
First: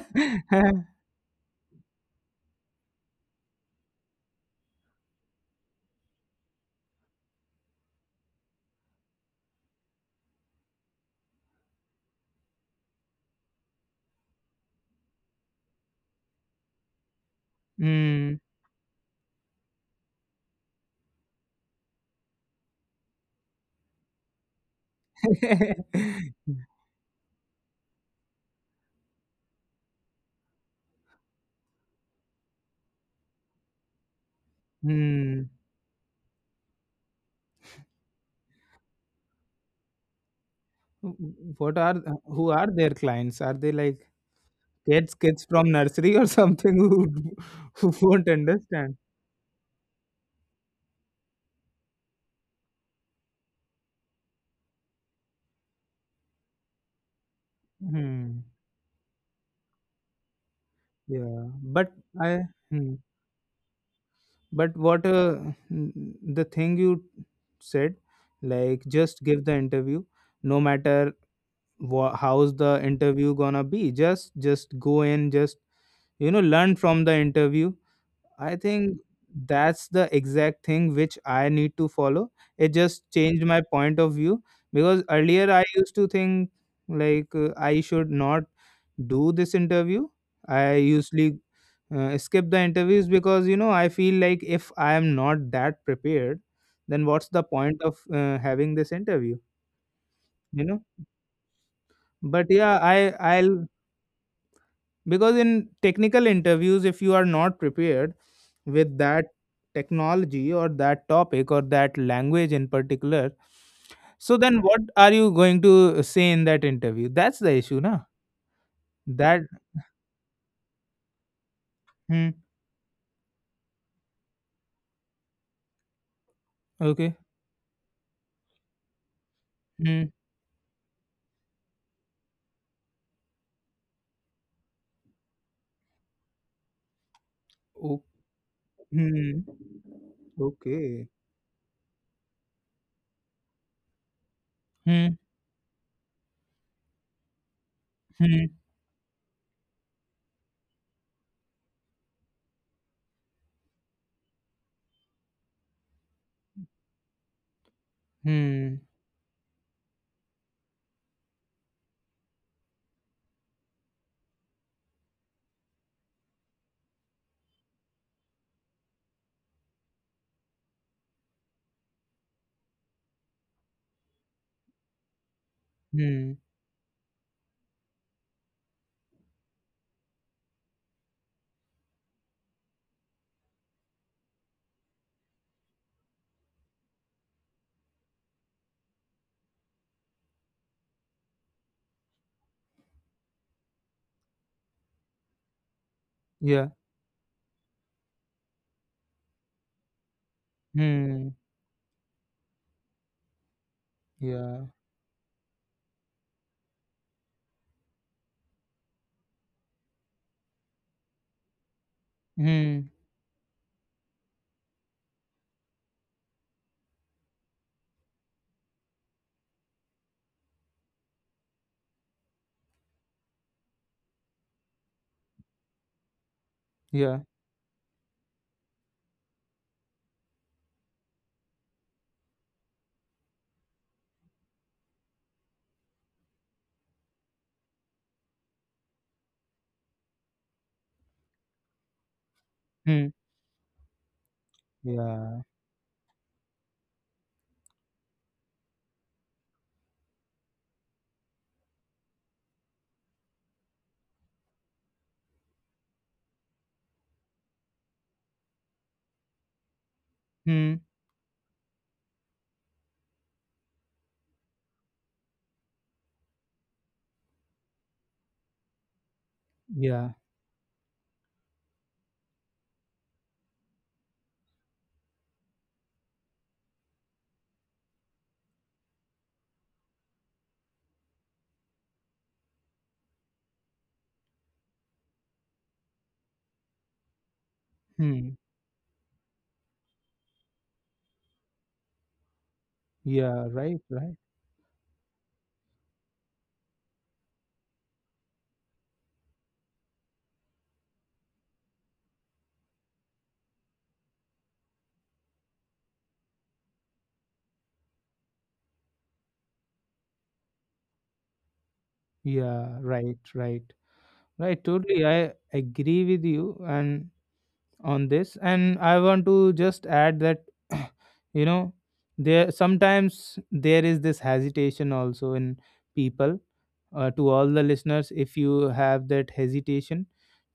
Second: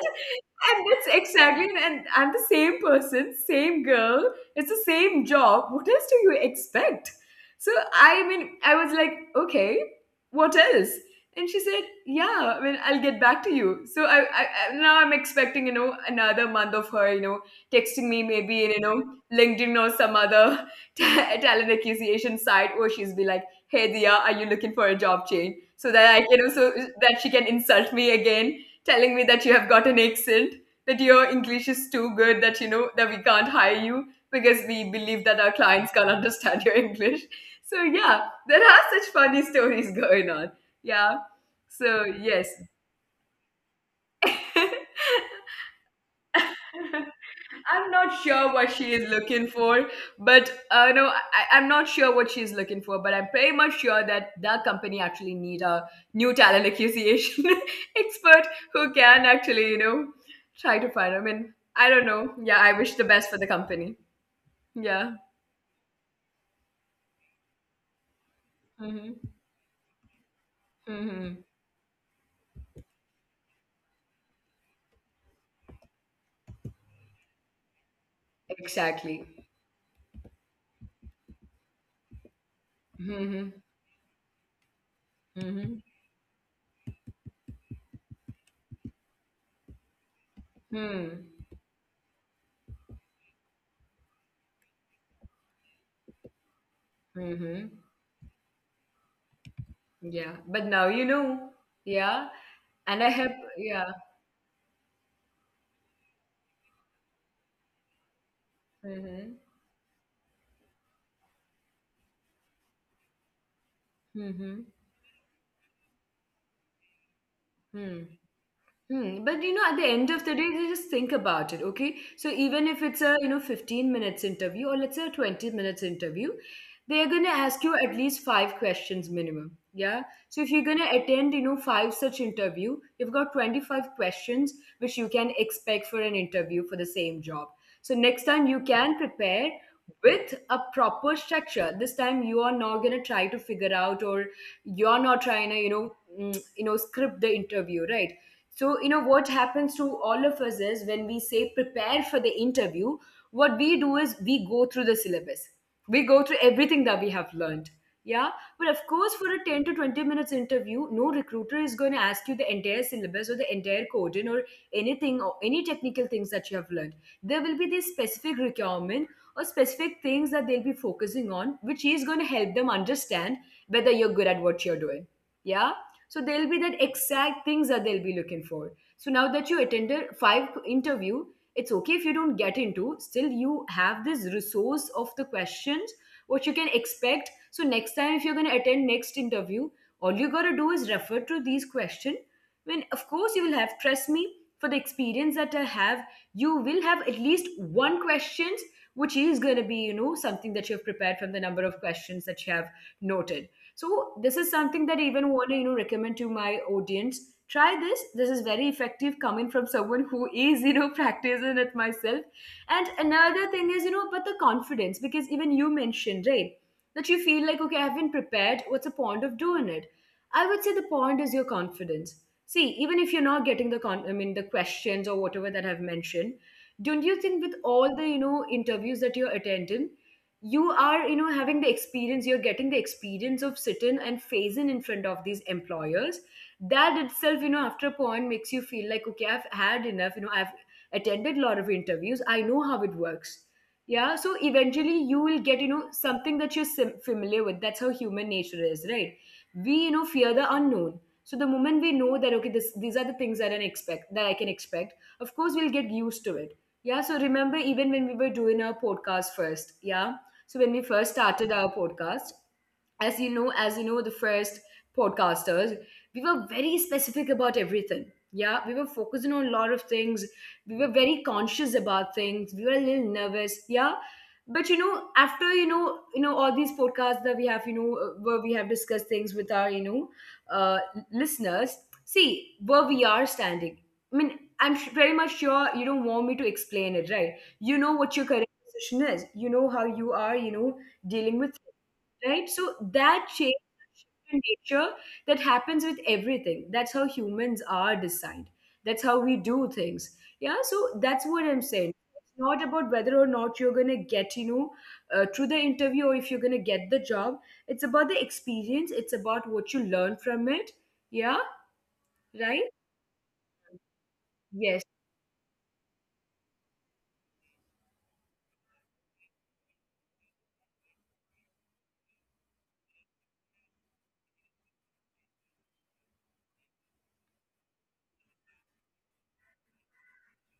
Speaker 1: And, and that's exactly, and I'm the same person, same girl. It's the same job. What else do you expect? So I mean, I was like, okay, what else? And she said, "Yeah, I mean, I'll get back to you." So I'm expecting, you know, another month of her, you know, texting me
Speaker 2: Hmm.
Speaker 1: maybe in, you know, LinkedIn or some other talent acquisition site, where she's be like, "Hey, Dia, are you looking for a job change?" So that I can also, that she can insult me again, telling me that you have got an accent, that your English is too good, that, you know, that we can't hire you because we believe that our
Speaker 2: Hmm.
Speaker 1: clients can't understand your English. So yeah, there are such funny stories going on. Yeah.
Speaker 2: What are
Speaker 1: So yes,
Speaker 2: who are their clients? Are they like kids, kids from nursery or something
Speaker 1: I'm
Speaker 2: who
Speaker 1: not
Speaker 2: won't
Speaker 1: sure what she
Speaker 2: understand?
Speaker 1: is looking for, but no, I'm not sure what she's looking for. But I'm pretty much sure that the company actually need a new talent acquisition
Speaker 2: Hmm.
Speaker 1: expert who can actually, you know, try to find. I
Speaker 2: Yeah.
Speaker 1: mean, I
Speaker 2: But
Speaker 1: don't know.
Speaker 2: I.
Speaker 1: Yeah, I wish
Speaker 2: Hmm.
Speaker 1: the best for the company.
Speaker 2: But what
Speaker 1: Yeah.
Speaker 2: the thing you said, like
Speaker 1: Hmm.
Speaker 2: just give the interview, no matter
Speaker 1: Hmm.
Speaker 2: how's the interview gonna be, just go in, just you know learn from the interview. I think
Speaker 1: Exactly.
Speaker 2: that's the exact thing which I need to follow. It just changed
Speaker 1: Hmm.
Speaker 2: my point of view, because earlier I
Speaker 1: Hmm.
Speaker 2: used to think like I should not do this interview. I
Speaker 1: Hmm.
Speaker 2: usually skip the interviews because you know I feel like if I am not that prepared, then what's the
Speaker 1: Hmm.
Speaker 2: point of having this interview,
Speaker 1: Yeah. But
Speaker 2: you know?
Speaker 1: now you know. Yeah.
Speaker 2: But yeah,
Speaker 1: And I
Speaker 2: I
Speaker 1: have.
Speaker 2: I'll
Speaker 1: Yeah.
Speaker 2: because in technical interviews if you are not prepared with that
Speaker 1: Hmm.
Speaker 2: technology or that topic or that language in particular, so then
Speaker 1: Hmm.
Speaker 2: what are you going to say in that interview? That's the issue na.
Speaker 1: Hmm. Hmm. But
Speaker 2: That
Speaker 1: you know, at the end of the day, they just think about it, okay? So
Speaker 2: hmm,
Speaker 1: even if it's a, you know, 15 minutes interview, or let's say a 20 minutes interview, they're
Speaker 2: okay.
Speaker 1: going to ask you at least five questions minimum. Yeah.
Speaker 2: Hmm,
Speaker 1: So if you're going to attend, you know, five such interview, you've got 25 questions which you can expect for an interview for the same job. So
Speaker 2: o-
Speaker 1: next time you can
Speaker 2: hmm,
Speaker 1: prepare with a
Speaker 2: okay.
Speaker 1: proper structure. This time you are not going to try to figure out, or you're
Speaker 2: Hmm,
Speaker 1: not trying to, you know, you know, script the interview, right?
Speaker 2: hmm,
Speaker 1: So, you know, what happens to all of us is when we say prepare for the interview, what we do is we go through the syllabus. We go through everything that we have learned. Yeah. But of
Speaker 2: hmm,
Speaker 1: course, for a 10 to 20 minutes interview, no recruiter is going to ask you the entire syllabus or the entire coding or anything or any technical things that you have learned. There will be this specific requirement or specific things that they'll be focusing on, which is going to help them understand whether you're good at what you're doing, yeah, so
Speaker 2: hmm,
Speaker 1: there'll be that exact things that they'll be looking for. So now that you attended five interview, it's okay if you don't get into. Still, you have this resource of the questions what you can expect. So next time, if you're going to attend next interview, all you got to do is refer to these questions. When of course you will have, trust me, for the experience that I have, you
Speaker 2: yeah.
Speaker 1: will have at least one questions which is going to be something that you have prepared
Speaker 2: Hmm,
Speaker 1: from the number of questions that you have noted. So this is
Speaker 2: yeah.
Speaker 1: something that I even want to recommend to my audience. Try this. This is very effective, coming from someone who is practicing it myself. And
Speaker 2: Hmm,
Speaker 1: another thing is about the confidence, because even you mentioned, right, that you feel like, okay, I haven't prepared. What's the point of doing it? I would say the point is your confidence. See, even if you're not getting the I mean the questions or whatever that I've mentioned, don't
Speaker 2: yeah.
Speaker 1: you think with all the interviews that you're attending you are having the experience, you're getting the experience of sitting and phasing in front of these employers, that itself after a point makes you feel like, okay, I've had enough, I've attended a lot of interviews, I know how it
Speaker 2: Hmm,
Speaker 1: works. Yeah, so eventually you will
Speaker 2: yeah.
Speaker 1: get something that you're familiar with. That's how human nature is, right? We fear the unknown. So the moment we know that, okay, this these are the things that I expect, that I can expect, of course we'll get used to it. Yeah, so remember even when we were doing our podcast first, yeah, so when we
Speaker 2: Hmm,
Speaker 1: first started our podcast, as you know the first podcasters, we were very specific about everything. Yeah, we were focusing on a lot of
Speaker 2: yeah.
Speaker 1: things, we were very conscious about things, we were a little nervous, yeah. But after all these podcasts that we have, where we have discussed things with our uh, listeners, see where we are standing. I mean, I'm very much sure you don't want me to explain it, right? You know what your
Speaker 2: Hmm,
Speaker 1: current position is, you know how you are dealing with, right? So that
Speaker 2: yeah,
Speaker 1: change
Speaker 2: right, right.
Speaker 1: in nature that happens with everything. That's how humans are designed. That's how we do things. Yeah, so that's what I'm saying. It's not about whether or not you're going to get, through the interview or if you're going to get the job. It's about the experience. It's about what you learn from it. Yeah, right?
Speaker 2: Yeah, right, right, right.
Speaker 1: Yes.
Speaker 2: Totally, I agree with you and on this, and I want to just add that you know there sometimes there is this hesitation also in people. To all the listeners, if you have that hesitation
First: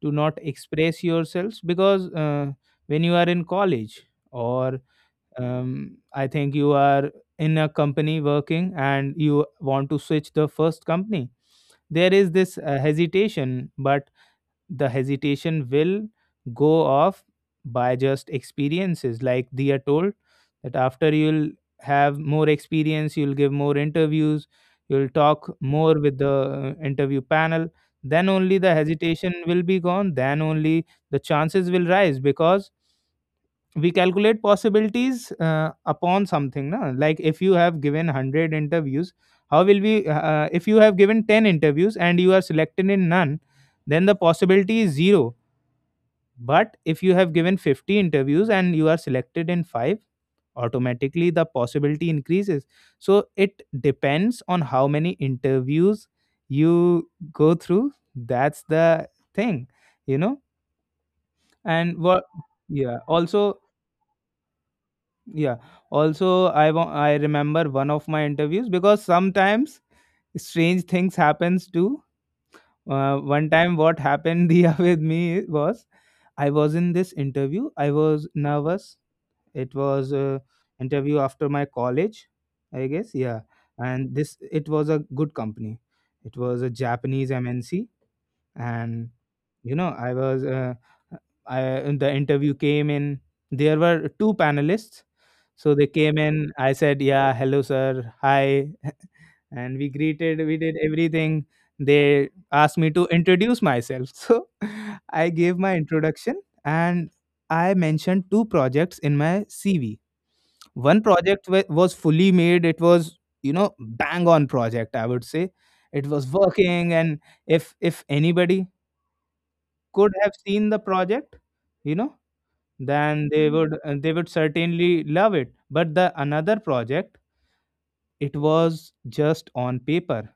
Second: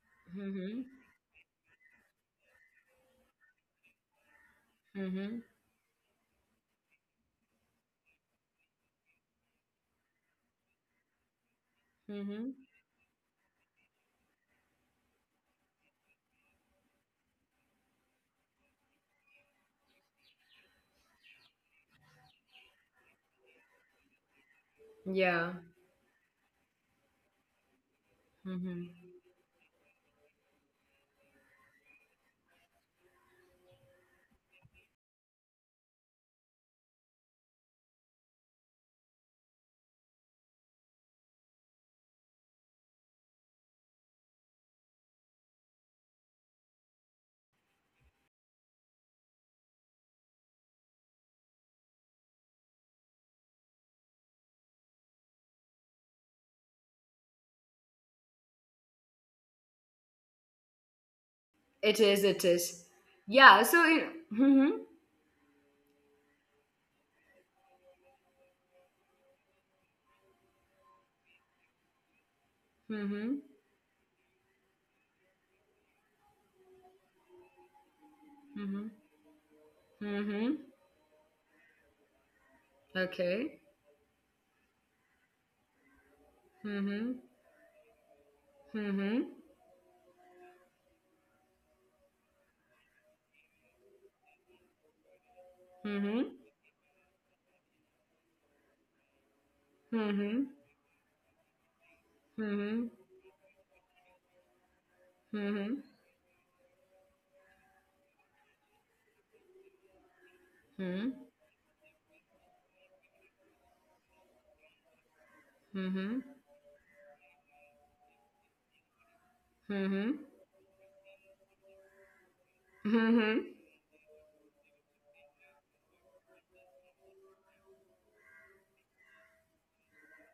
Speaker 2: to not
Speaker 1: Mm-hmm.
Speaker 2: express yourselves, because when you are in college or
Speaker 1: Mm-hmm.
Speaker 2: I think you are in a company working and you want to switch the first company. There is
Speaker 1: Mm-hmm.
Speaker 2: this hesitation, but the hesitation will go off by just experiences. Like they are told that after you'll have more experience, you'll give more interviews, you'll
Speaker 1: Yeah.
Speaker 2: talk more with the interview panel. Then only the
Speaker 1: Mm-hmm.
Speaker 2: hesitation will be gone. Then only the chances will rise because we calculate possibilities upon something na? Like if you have given 100 interviews, how will we if you have given 10 interviews and you are selected in none, then the possibility is zero. But if you have given 50 interviews and you are selected in five, automatically the possibility increases. So it depends on how many interviews you go through. That's the thing, you know, and
Speaker 1: It is.
Speaker 2: what?
Speaker 1: It is.
Speaker 2: Yeah, also.
Speaker 1: Yeah. So. It, mm-hmm.
Speaker 2: Yeah. Also, I remember one of my interviews, because sometimes strange things happens too.
Speaker 1: Mm-hmm.
Speaker 2: One time, what happened Dia with me was I was in this interview. I was
Speaker 1: Mm-hmm.
Speaker 2: nervous. It was a
Speaker 1: Mm-hmm.
Speaker 2: interview after my college, I guess. Yeah,
Speaker 1: Okay.
Speaker 2: and this it was a good company. It was a
Speaker 1: Mm-hmm.
Speaker 2: Japanese MNC, and
Speaker 1: Mm-hmm.
Speaker 2: I was I the interview came in. There were two panelists, so they came
Speaker 1: Mm-hmm.
Speaker 2: in. I said, "Yeah, hello, sir. Hi," and we
Speaker 1: Mm-hmm.
Speaker 2: greeted. We did everything. They asked
Speaker 1: Mm-hmm.
Speaker 2: me to introduce myself, so I gave
Speaker 1: Mm-hmm.
Speaker 2: my
Speaker 1: Mm-hmm.
Speaker 2: introduction and I mentioned two projects in my CV. One project was fully made. It was bang on project. I would say it
Speaker 1: Mm-hmm.
Speaker 2: was working, and if anybody
Speaker 1: Mm-hmm.
Speaker 2: could have seen the project, you know, then
Speaker 1: Mm-hmm.
Speaker 2: they would certainly love it. But the another project, it was just on paper.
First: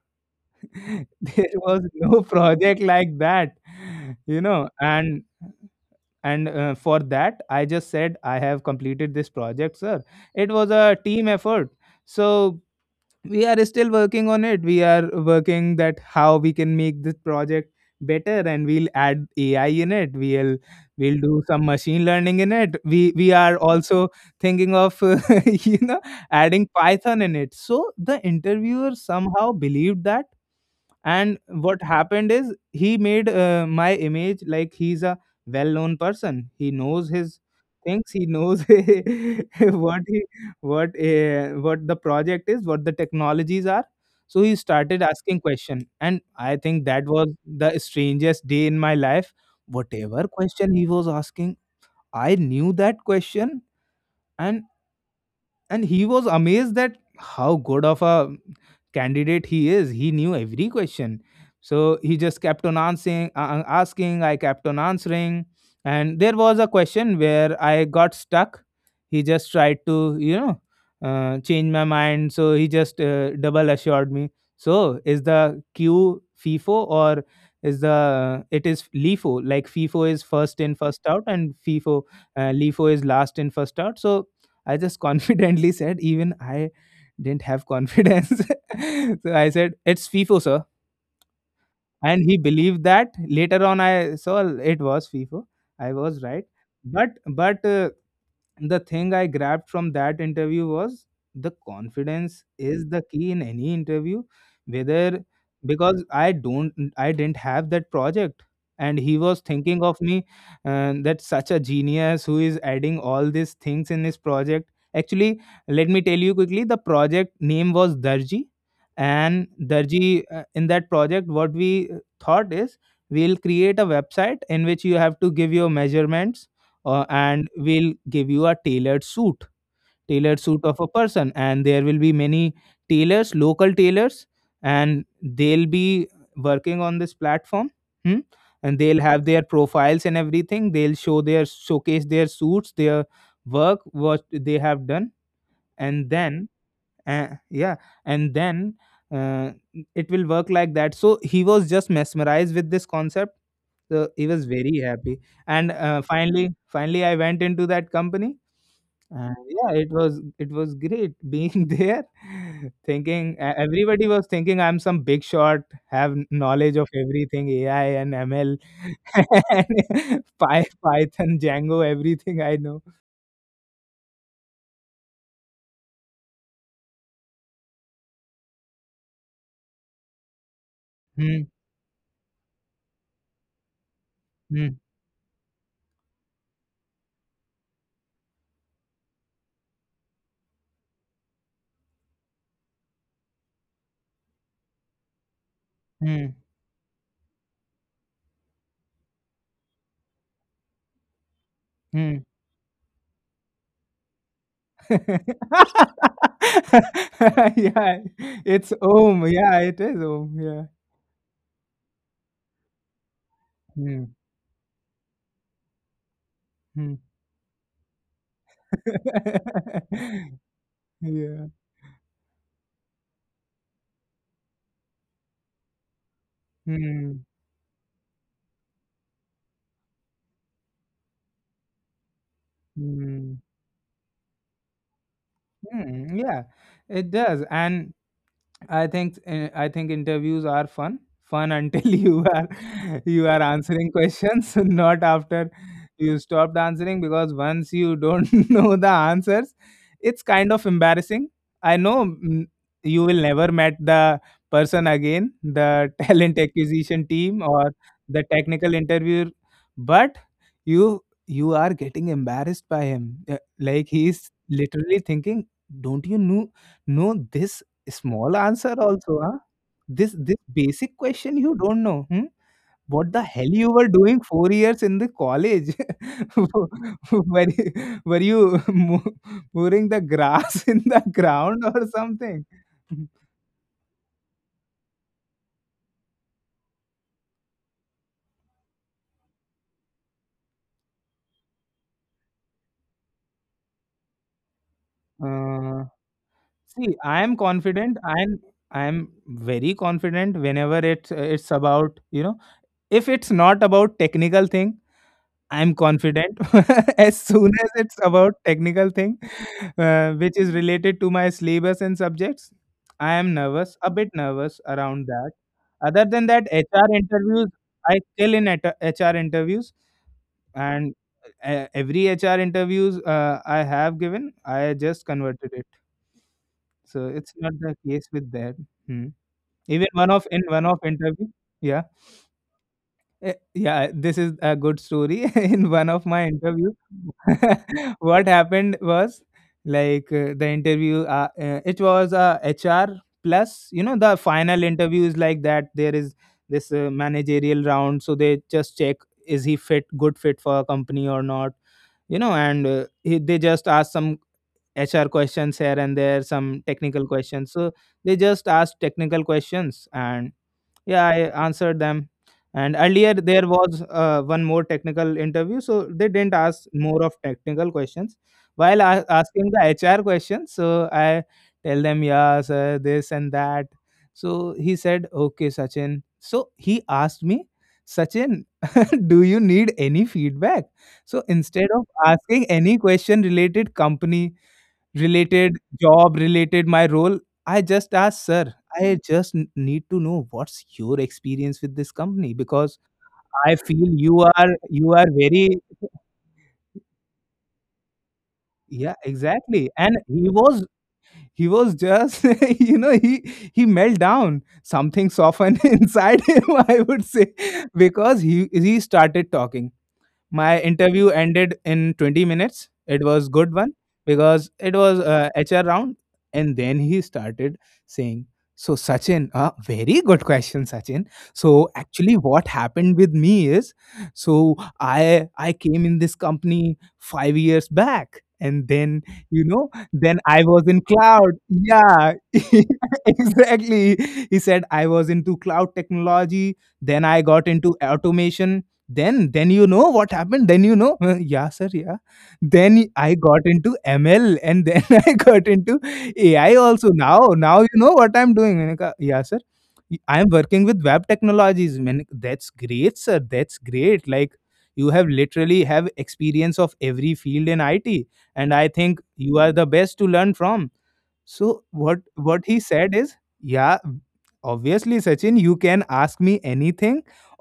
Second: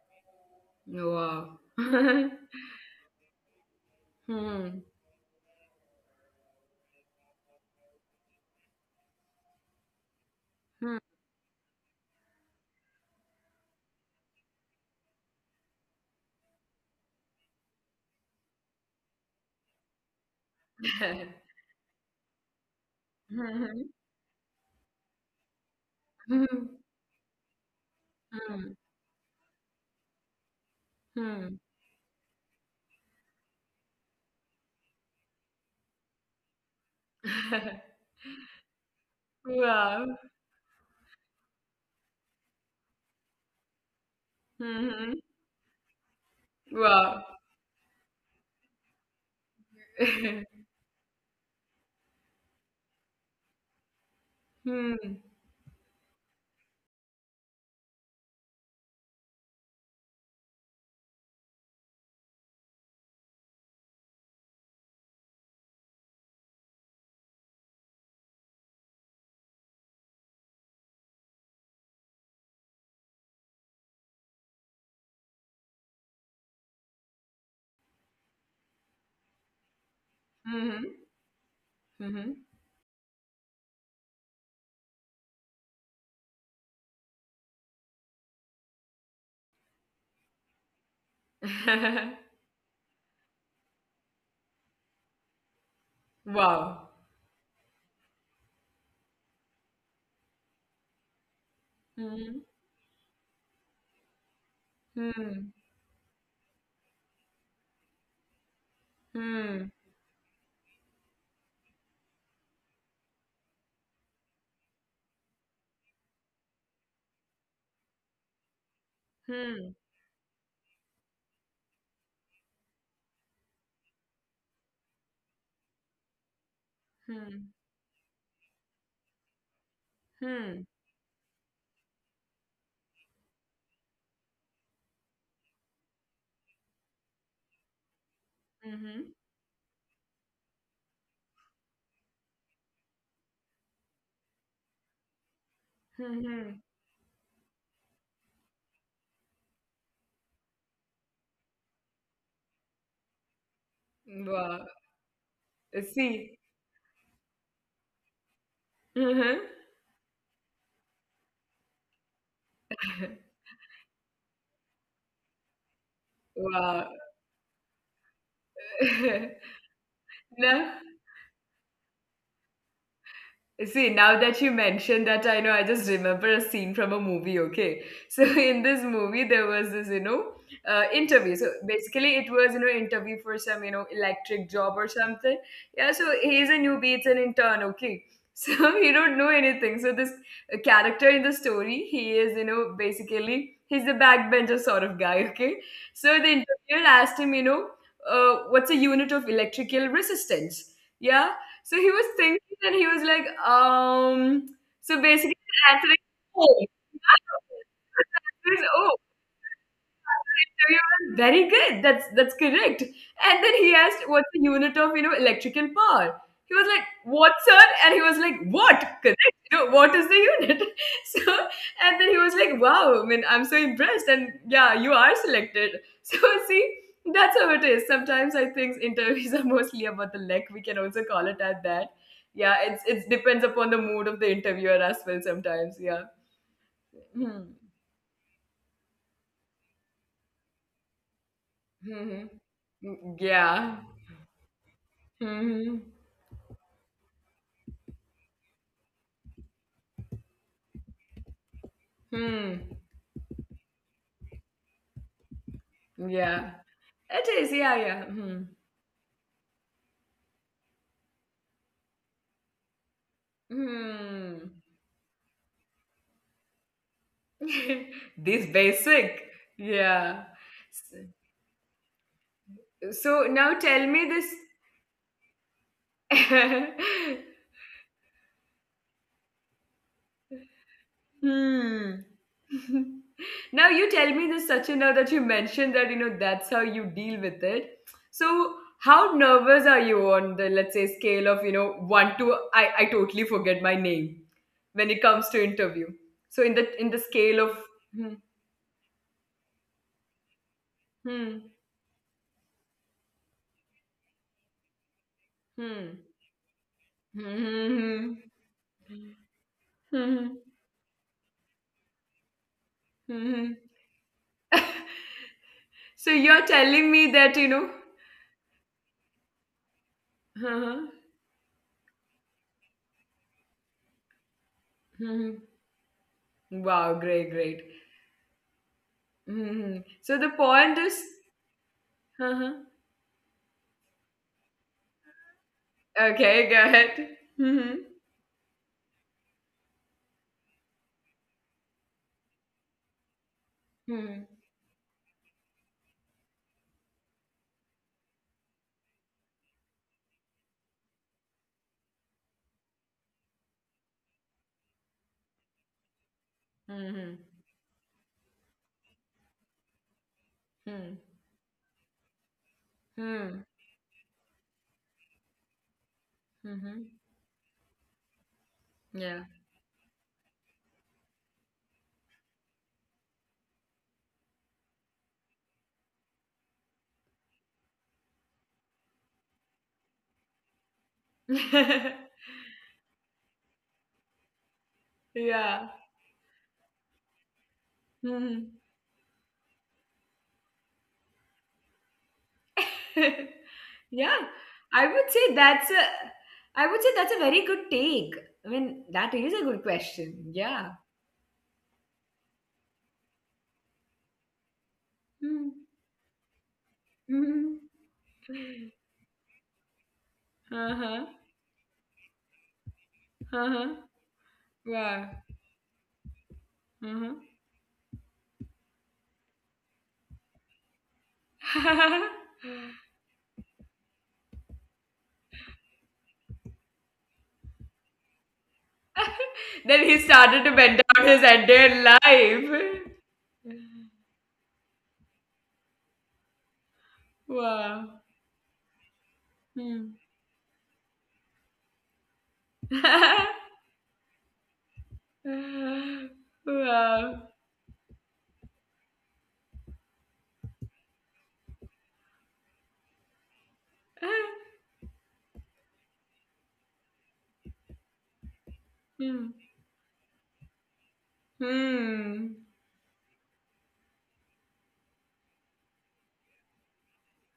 Speaker 2: There
Speaker 1: Wow.
Speaker 2: was no project like that. And for that, I just said I have completed this project, sir. It was a
Speaker 1: Hmm.
Speaker 2: team effort. So we are still working on it. We are working that how we can make this project better, and we'll add ai in it. We'll do some machine learning in it. We are also thinking of you know adding python in it. So the interviewer somehow believed that, and what happened is he made my image like he's a well-known person. He knows his things. He knows what
Speaker 1: Wow.
Speaker 2: he what the project is, what the technologies are. So he started
Speaker 1: Mm-hmm.
Speaker 2: asking question, and I think that
Speaker 1: Wow.
Speaker 2: was the strangest day in my life. Whatever question he was asking, I knew that question. and
Speaker 1: Hmm.
Speaker 2: and he was amazed that how good of a candidate he is. He knew every question, so he just kept on answering asking. I kept on answering, and there was a question where I got stuck. He just tried to change my mind. So he just double assured me. So is the q FIFO or is the it is lifo. Like fifo is first in first
Speaker 1: Mm-hmm.
Speaker 2: out, and fifo
Speaker 1: Mm-hmm.
Speaker 2: lifo is last in first out. So I just confidently said, even I didn't have confidence. So I said, it's FIFO, sir, and he believed that. Later on I saw it was fifa. I was right.
Speaker 1: Wow.
Speaker 2: But but uh, the thing I grabbed from that interview was the
Speaker 1: Hmm.
Speaker 2: confidence is the key in any interview, whether,
Speaker 1: Hmm.
Speaker 2: because I didn't have that project and he was
Speaker 1: Hmm.
Speaker 2: thinking of me that such a genius who is adding all these things in his project. Actually, let me tell you quickly, the project name was darji, and
Speaker 1: Hmm.
Speaker 2: darji in that project what we thought is we'll create a website in which you have to give your measurements, and
Speaker 1: Hmm.
Speaker 2: we'll give you a tailored suit, tailored
Speaker 1: Hmm.
Speaker 2: suit of a person, and there will be many tailors, local tailors, and they'll be working on this platform. Hmm? And they'll
Speaker 1: Hmm.
Speaker 2: have their profiles and everything. They'll show their showcase their suits, their work, what they have done. And then
Speaker 1: Uhum.
Speaker 2: yeah. And then uh, it will work like that. So he was just mesmerized with this concept, so he was
Speaker 1: Wow.
Speaker 2: very happy. And
Speaker 1: Sim.
Speaker 2: finally I went into that company. And
Speaker 1: Uhum.
Speaker 2: yeah, it was, it was great being there, thinking everybody was thinking I'm some big shot, have knowledge
Speaker 1: Wow.
Speaker 2: of everything, ai and ml. And
Speaker 1: Não?
Speaker 2: Python, django, everything I know.
Speaker 1: See, now that you mentioned that, I know, I just remember a scene from a movie, okay? So, in this movie, there was this, interview.
Speaker 2: Hmm,
Speaker 1: So, basically, it was, interview for some, electric
Speaker 2: hmm,
Speaker 1: job or something. Yeah, so he's a newbie, it's an intern, okay? So, he don't know anything. So, this character in the story, he is, basically, he's the backbencher sort of guy, okay? So, the
Speaker 2: hmm,
Speaker 1: interviewer asked him, what's a unit of electrical resistance? Yeah, so he was
Speaker 2: hmm.
Speaker 1: thinking and he was like, so basically the answer is oh.
Speaker 2: Yeah,
Speaker 1: The answer is
Speaker 2: it's
Speaker 1: oh.
Speaker 2: Om. Yeah, it is Om. Yeah.
Speaker 1: Interview was very good. That's correct. And then he
Speaker 2: Hmm.
Speaker 1: asked, "What's the unit of electrical power?" He was like,
Speaker 2: Hmm.
Speaker 1: "What, sir?" And he was like, "What? Correct? You know, what is the unit?" So,
Speaker 2: Yeah.
Speaker 1: and then he was like, "Wow! I mean, I'm so impressed. And yeah, you are selected." So see,
Speaker 2: Hmm.
Speaker 1: that's how it is. Sometimes I think interviews are mostly about the lack. We can also call it at that. Yeah, it's it depends
Speaker 2: Hmm.
Speaker 1: upon the mood of the interviewer as well. Sometimes, yeah.
Speaker 2: Hmm. Yeah, it
Speaker 1: Hmm.
Speaker 2: does. And I think interviews are fun until
Speaker 1: Hmm. Hmm.
Speaker 2: you are,
Speaker 1: Mm,
Speaker 2: you are
Speaker 1: yeah.
Speaker 2: answering questions, not after
Speaker 1: Hmm, hmm.
Speaker 2: you stopped answering, because once you don't know the answers, it's kind of embarrassing. I know
Speaker 1: Hmm.
Speaker 2: you will never met the person again, the talent
Speaker 1: Yeah.
Speaker 2: acquisition team
Speaker 1: It is.
Speaker 2: or
Speaker 1: Yeah. Yeah.
Speaker 2: the
Speaker 1: Hmm.
Speaker 2: technical interviewer, but you you are getting embarrassed by him. Like he's
Speaker 1: Hmm.
Speaker 2: literally thinking, "Don't you know this small
Speaker 1: This
Speaker 2: answer also,
Speaker 1: basic.
Speaker 2: huh? This
Speaker 1: Yeah.
Speaker 2: this basic
Speaker 1: S-
Speaker 2: question you don't know. Hmm? What the
Speaker 1: So
Speaker 2: hell
Speaker 1: now
Speaker 2: you were
Speaker 1: tell me
Speaker 2: doing
Speaker 1: this.
Speaker 2: 4 years in the college? Were, were you mowing the grass in the ground or
Speaker 1: Hmm.
Speaker 2: something?"
Speaker 1: Now you tell me this, Sachin. Now that you mentioned that, you know that's how you deal with it. So how nervous are you on the let's say scale of one to I totally forget my name when it comes to
Speaker 2: Uh,
Speaker 1: interview. So in
Speaker 2: See,
Speaker 1: the
Speaker 2: I am
Speaker 1: scale of
Speaker 2: confident.
Speaker 1: hmm.
Speaker 2: I'm very confident whenever it's
Speaker 1: Hmm.
Speaker 2: about, you know, if it's not about technical thing, I'm
Speaker 1: Hmm.
Speaker 2: confident. As soon as it's
Speaker 1: Hmm.
Speaker 2: about technical thing, which
Speaker 1: Hmm.
Speaker 2: is related to my syllabus and subjects, I am
Speaker 1: Hmm.
Speaker 2: nervous, a bit nervous around that. Other
Speaker 1: So
Speaker 2: than that,
Speaker 1: you're
Speaker 2: HR
Speaker 1: telling me that,
Speaker 2: interviews,
Speaker 1: you know.
Speaker 2: I still in HR interviews,
Speaker 1: Uh-huh.
Speaker 2: and every HR interviews I have given, I just
Speaker 1: Hmm.
Speaker 2: converted it.
Speaker 1: Wow,
Speaker 2: So it's
Speaker 1: great,
Speaker 2: not
Speaker 1: great.
Speaker 2: the case with that. Hmm.
Speaker 1: Hmm.
Speaker 2: Even one
Speaker 1: So
Speaker 2: of
Speaker 1: the
Speaker 2: in one of
Speaker 1: point is.
Speaker 2: interview, yeah.
Speaker 1: Uh-huh.
Speaker 2: Yeah, this is a good story. In one of my
Speaker 1: Okay, go
Speaker 2: interviews,
Speaker 1: ahead. Hmm.
Speaker 2: what happened was like it was a HR plus, you know, the
Speaker 1: Hmm.
Speaker 2: final interview is like that. There is this managerial round. So they just check is he fit, good fit for a company or not, you know, and they just ask some HR questions here and there, some technical
Speaker 1: Hmm.
Speaker 2: questions. So they just ask technical questions, and
Speaker 1: Hmm.
Speaker 2: yeah, I answered them. And earlier there
Speaker 1: Hmm.
Speaker 2: was one more technical interview, so they didn't ask
Speaker 1: Hmm.
Speaker 2: more of technical questions. While
Speaker 1: Yeah.
Speaker 2: asking the HR questions, so I tell them, yeah, sir, this and that. So he said, okay, Sachin. So he asked me, Sachin, do you need any feedback? So instead of asking any question related company, related
Speaker 1: Yeah.
Speaker 2: job, related my role, I just asked, sir,
Speaker 1: Hmm.
Speaker 2: I just need to know what's your experience with this company, because I feel you
Speaker 1: Yeah.
Speaker 2: are,
Speaker 1: I
Speaker 2: you are
Speaker 1: would say
Speaker 2: very,
Speaker 1: that's a. I would say that's a very good take. I mean,
Speaker 2: yeah,
Speaker 1: that is a good
Speaker 2: exactly. And he
Speaker 1: question.
Speaker 2: was,
Speaker 1: Yeah.
Speaker 2: he was just you know, he melt down, something
Speaker 1: Hmm.
Speaker 2: softened inside him, I would say,
Speaker 1: Mhm.
Speaker 2: because he started talking. My interview
Speaker 1: Uh-huh.
Speaker 2: ended in 20 minutes. It was good one
Speaker 1: Uh-huh.
Speaker 2: because it was
Speaker 1: Wow.
Speaker 2: HR round. And then he
Speaker 1: Uh-huh.
Speaker 2: started saying, "So Sachin, very good question, Sachin. So actually, what happened with me is, so I came in this company 5 years back." And then, you know,
Speaker 1: Then he
Speaker 2: then I
Speaker 1: started to
Speaker 2: was in
Speaker 1: bend down his
Speaker 2: cloud.
Speaker 1: entire
Speaker 2: Yeah,
Speaker 1: life.
Speaker 2: exactly. He said I was into cloud technology. Then I got into
Speaker 1: Wow.
Speaker 2: automation. Then you know
Speaker 1: Hmm.
Speaker 2: what happened? Then you know, yeah, sir, yeah. Then I got into ML, and then I got into AI also. Now
Speaker 1: Wow.
Speaker 2: now you know what I'm doing. मैंने कहा, Yeah, sir. I am working with web technologies. मैंने कहा, That's great, sir. That's great. Like
Speaker 1: Hmm.
Speaker 2: you have literally have experience of every field in IT, and I think you are the best to learn from. So what
Speaker 1: Hmm.
Speaker 2: what he said is, yeah, obviously Sachin, you can ask me anything.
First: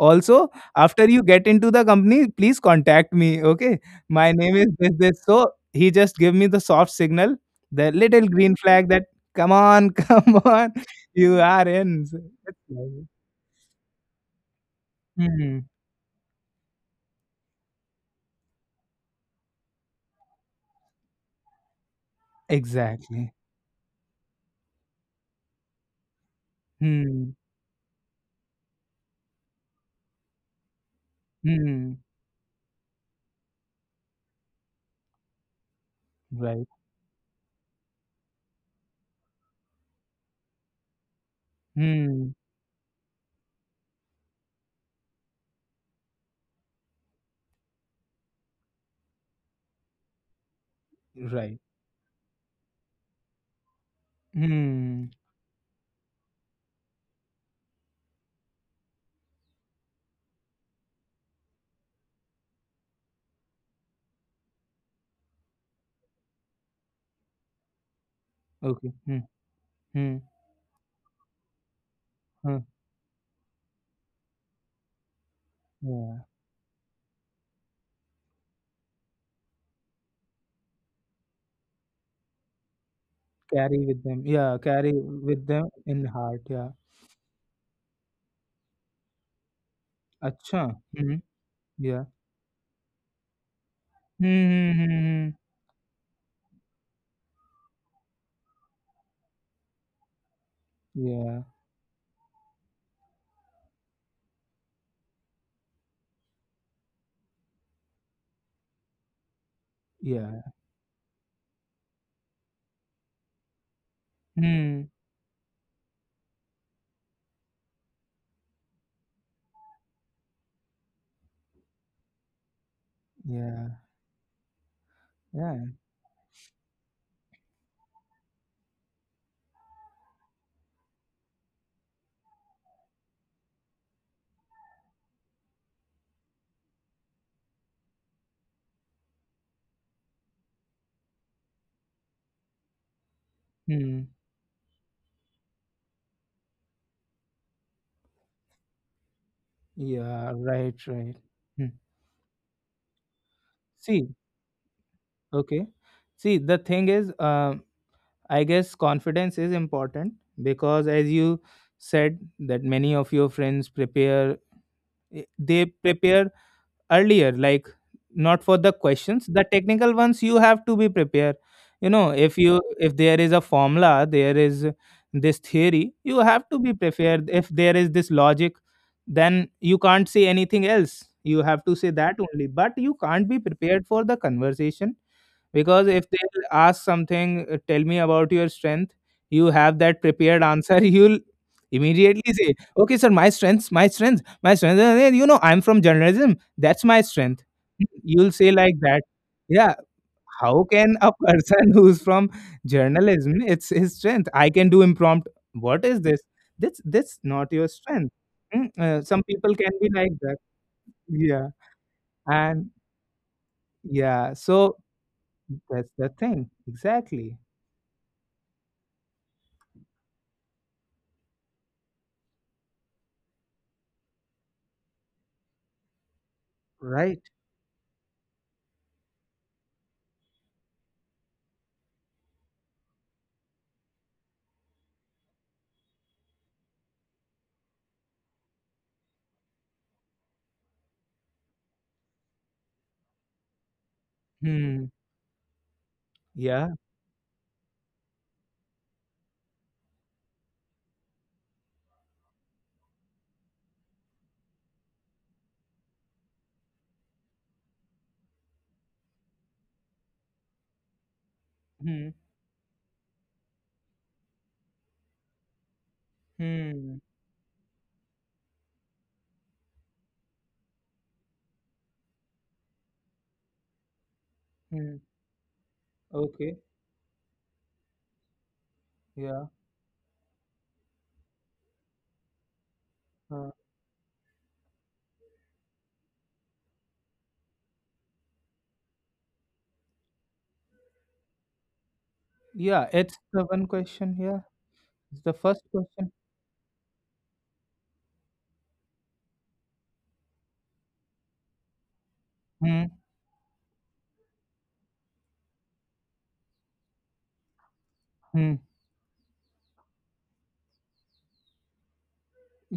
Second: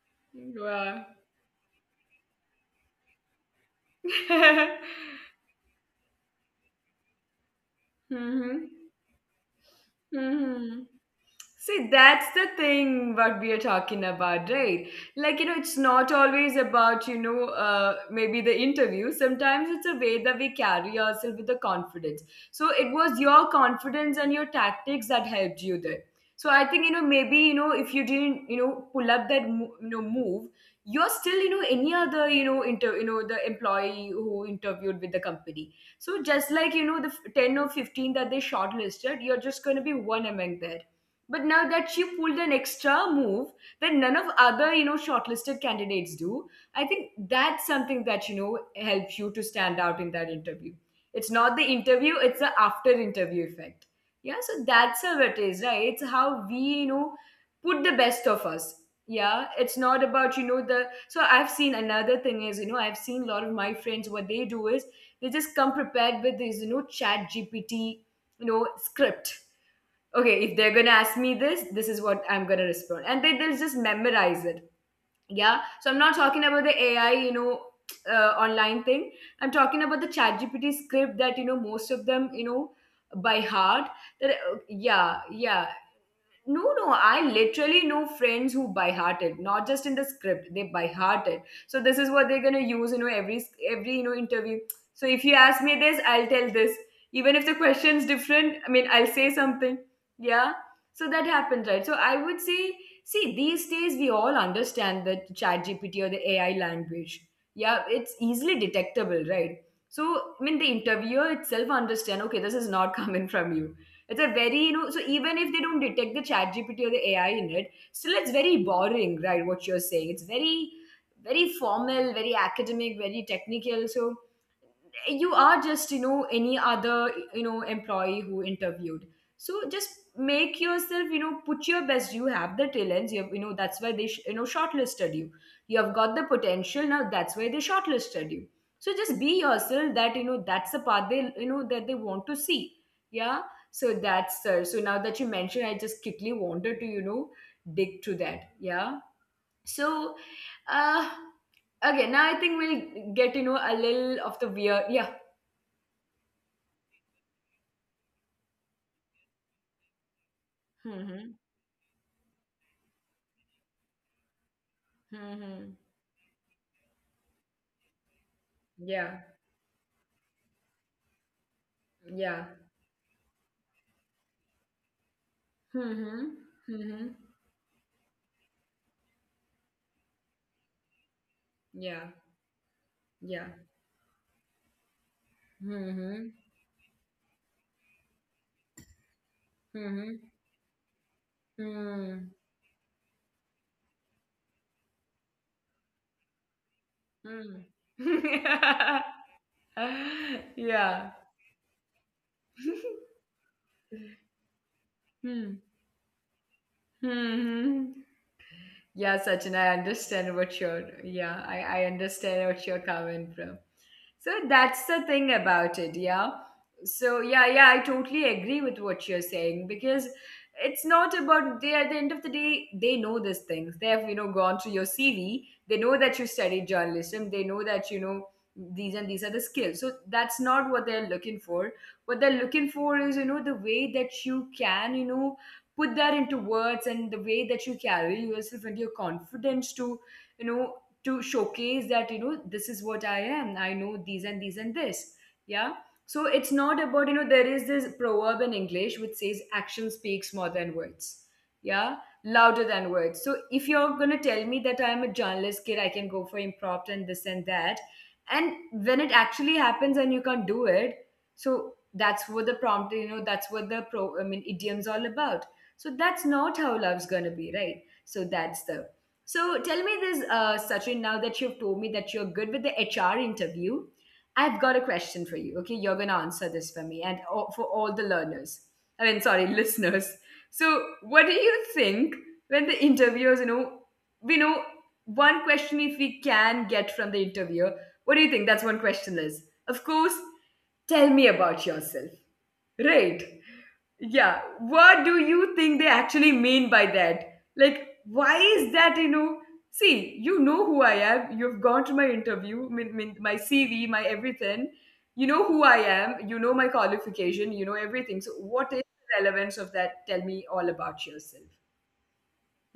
Speaker 2: Also,
Speaker 1: Wow.
Speaker 2: after you get into the company, please contact me. Okay, my name is this this. So he just gave me the soft signal, the little green
Speaker 1: Mm-hmm.
Speaker 2: flag that come on, come on,
Speaker 1: Mm-hmm.
Speaker 2: you are
Speaker 1: See,
Speaker 2: in. So
Speaker 1: that's the
Speaker 2: it's like-
Speaker 1: thing what we are talking about, right? Like,
Speaker 2: Hmm.
Speaker 1: it's not always about, maybe the interview. Sometimes it's a way that we carry ourselves with the confidence. So it was
Speaker 2: Exactly.
Speaker 1: your confidence and your tactics that helped you there. So I think,
Speaker 2: Hmm.
Speaker 1: if you didn't, pull up that, move, you're still, any
Speaker 2: Hmm.
Speaker 1: other, the employee who interviewed with the company. So just
Speaker 2: Right.
Speaker 1: like, the 10 or 15 that they shortlisted, you're just going to be one among there. But now that she
Speaker 2: Hmm.
Speaker 1: pulled an extra move that none of other, shortlisted candidates do, I think that's something that, helps you to stand out in that interview. It's not
Speaker 2: Right.
Speaker 1: the interview, it's the after interview effect. Yeah, so that's
Speaker 2: Hmm.
Speaker 1: how it is, right? It's how we, put the best of us. Yeah, it's not about, the. So I've seen another thing is, I've seen a lot of my friends, what they do is they just come prepared with this, chat GPT,
Speaker 2: Okay. Hmm.
Speaker 1: script,
Speaker 2: Hmm.
Speaker 1: okay, if they're gonna ask me this, this is
Speaker 2: Hmm.
Speaker 1: what I'm gonna respond. And they, they'll just memorize it. Yeah. So
Speaker 2: Yeah.
Speaker 1: I'm not talking about the AI, online thing. I'm talking about the chat GPT script that, most of them, by
Speaker 2: Carry with
Speaker 1: heart,
Speaker 2: them. Yeah,
Speaker 1: that
Speaker 2: carry
Speaker 1: yeah,
Speaker 2: with them
Speaker 1: yeah,
Speaker 2: in heart. Yeah.
Speaker 1: no, no, I literally know friends who by hearted, not just in the script,
Speaker 2: Acha.
Speaker 1: they by
Speaker 2: Hmm.
Speaker 1: hearted. So
Speaker 2: Yeah.
Speaker 1: this is what they're gonna use, every interview. So
Speaker 2: Mm-hmm.
Speaker 1: if you ask me this, I'll tell this. Even if the question's different, I mean, I'll say something. Yeah. So that
Speaker 2: Yeah.
Speaker 1: happened, right? So I would say, see, these days we all understand the Chat GPT or the AI language. Yeah, it's easily detectable, right? So
Speaker 2: Yeah.
Speaker 1: I mean, the interviewer itself understand. Okay, this is not coming from you, it's a very,
Speaker 2: Hmm.
Speaker 1: so even if they don't detect the chat GPT or the AI in it, still it's very boring, right? What you're saying. It's very, very formal, very academic, very
Speaker 2: Yeah.
Speaker 1: technical. So you are
Speaker 2: Yeah.
Speaker 1: just any other employee who interviewed. So just make yourself put your best. You have the talents, you have that's why they shortlisted you. You have got the potential, now that's why they shortlisted you. So just be yourself, that that's the part they that they want to see. Yeah, so
Speaker 2: Hmm.
Speaker 1: that's so now that you mentioned I just quickly wanted to dig to that, yeah. So
Speaker 2: Yeah. Right.
Speaker 1: uh
Speaker 2: Right. Hmm.
Speaker 1: okay, now I think we'll get a
Speaker 2: See.
Speaker 1: little of the weird, yeah.
Speaker 2: Okay. See, the thing is, I guess confidence is important because, as
Speaker 1: Mhm.
Speaker 2: you said, that many of your friends prepare. They
Speaker 1: Mhm.
Speaker 2: prepare earlier, like, not for the questions.
Speaker 1: Yeah.
Speaker 2: The technical ones, you have to be prepared. You know,
Speaker 1: Yeah.
Speaker 2: if there is a formula, there is this theory, you have
Speaker 1: Mhm.
Speaker 2: to be
Speaker 1: Mhm.
Speaker 2: prepared. If there is this logic, then you can't say anything else, you have to say
Speaker 1: Yeah.
Speaker 2: that only. But you can't be
Speaker 1: Yeah.
Speaker 2: prepared for the conversation. Because if they
Speaker 1: Mhm.
Speaker 2: ask something, tell me about your strength, you have that
Speaker 1: Mhm.
Speaker 2: prepared answer. You'll immediately
Speaker 1: Mm.
Speaker 2: say, okay sir, my strengths, my strengths, my strengths, you know, I'm from journalism, that's my strength.
Speaker 1: Mm.
Speaker 2: You'll say like that, yeah. How can a
Speaker 1: Yeah.
Speaker 2: person who's from journalism, it's his strength, I can do impromptu,
Speaker 1: Hmm.
Speaker 2: what is this? That's not your
Speaker 1: Hmm.
Speaker 2: strength. Some
Speaker 1: Yeah,
Speaker 2: people
Speaker 1: Sachin,
Speaker 2: can
Speaker 1: I
Speaker 2: be like that.
Speaker 1: understand what you're. Yeah,
Speaker 2: Yeah.
Speaker 1: I understand what
Speaker 2: And
Speaker 1: you're coming from.
Speaker 2: yeah,
Speaker 1: So
Speaker 2: so
Speaker 1: that's the thing about
Speaker 2: that's
Speaker 1: it,
Speaker 2: the
Speaker 1: yeah.
Speaker 2: thing,
Speaker 1: So
Speaker 2: exactly.
Speaker 1: yeah, yeah, I totally agree with what you're saying because it's not about, they at the end of the day they know these things. They have gone through your CV. They know that you studied
Speaker 2: Right.
Speaker 1: journalism. They know that these and these are the skills. So that's not what they're looking for. What they're looking for is the way that you can, put that into words, and the way that you carry yourself and your confidence to you know to showcase that this is what I am, I know these and
Speaker 2: Hmm.
Speaker 1: this. Yeah, so it's
Speaker 2: Yeah.
Speaker 1: not about, there is this proverb in English which says action speaks more than words, yeah, louder than words. So if you're going to tell me that I'm a journalist kid, I can go for impromptu and this and that, and when it actually happens and you can't do it. So
Speaker 2: Hmm.
Speaker 1: that's what the prompt, that's what the pro I mean idiom's all about. So that's not how
Speaker 2: Hmm.
Speaker 1: love's going to be, right? So that's the. So tell me this, Sachin, now that you've told me that you're good with the HR interview, I've got a
Speaker 2: Hmm.
Speaker 1: question for you. Okay, you're going to answer
Speaker 2: Okay.
Speaker 1: this for me and all, for all the learners. I mean,
Speaker 2: Yeah.
Speaker 1: sorry, listeners. So, what do you think when the
Speaker 2: Uh,
Speaker 1: interviewers, we know, one question if we can get from the interviewer, what do you think that's one question is? Of course, tell me about yourself,
Speaker 2: yeah. It's the
Speaker 1: right?
Speaker 2: one question. Yeah.
Speaker 1: Yeah,
Speaker 2: It's the
Speaker 1: what do
Speaker 2: first
Speaker 1: you
Speaker 2: question.
Speaker 1: think they actually mean by that? Like, why is that, See, you know who I am. You've gone to my interview,
Speaker 2: Hmm.
Speaker 1: my CV, my everything. You know who I am. You know my qualification. You know everything. So,
Speaker 2: Hmm.
Speaker 1: what is the relevance of that? Tell me all about yourself.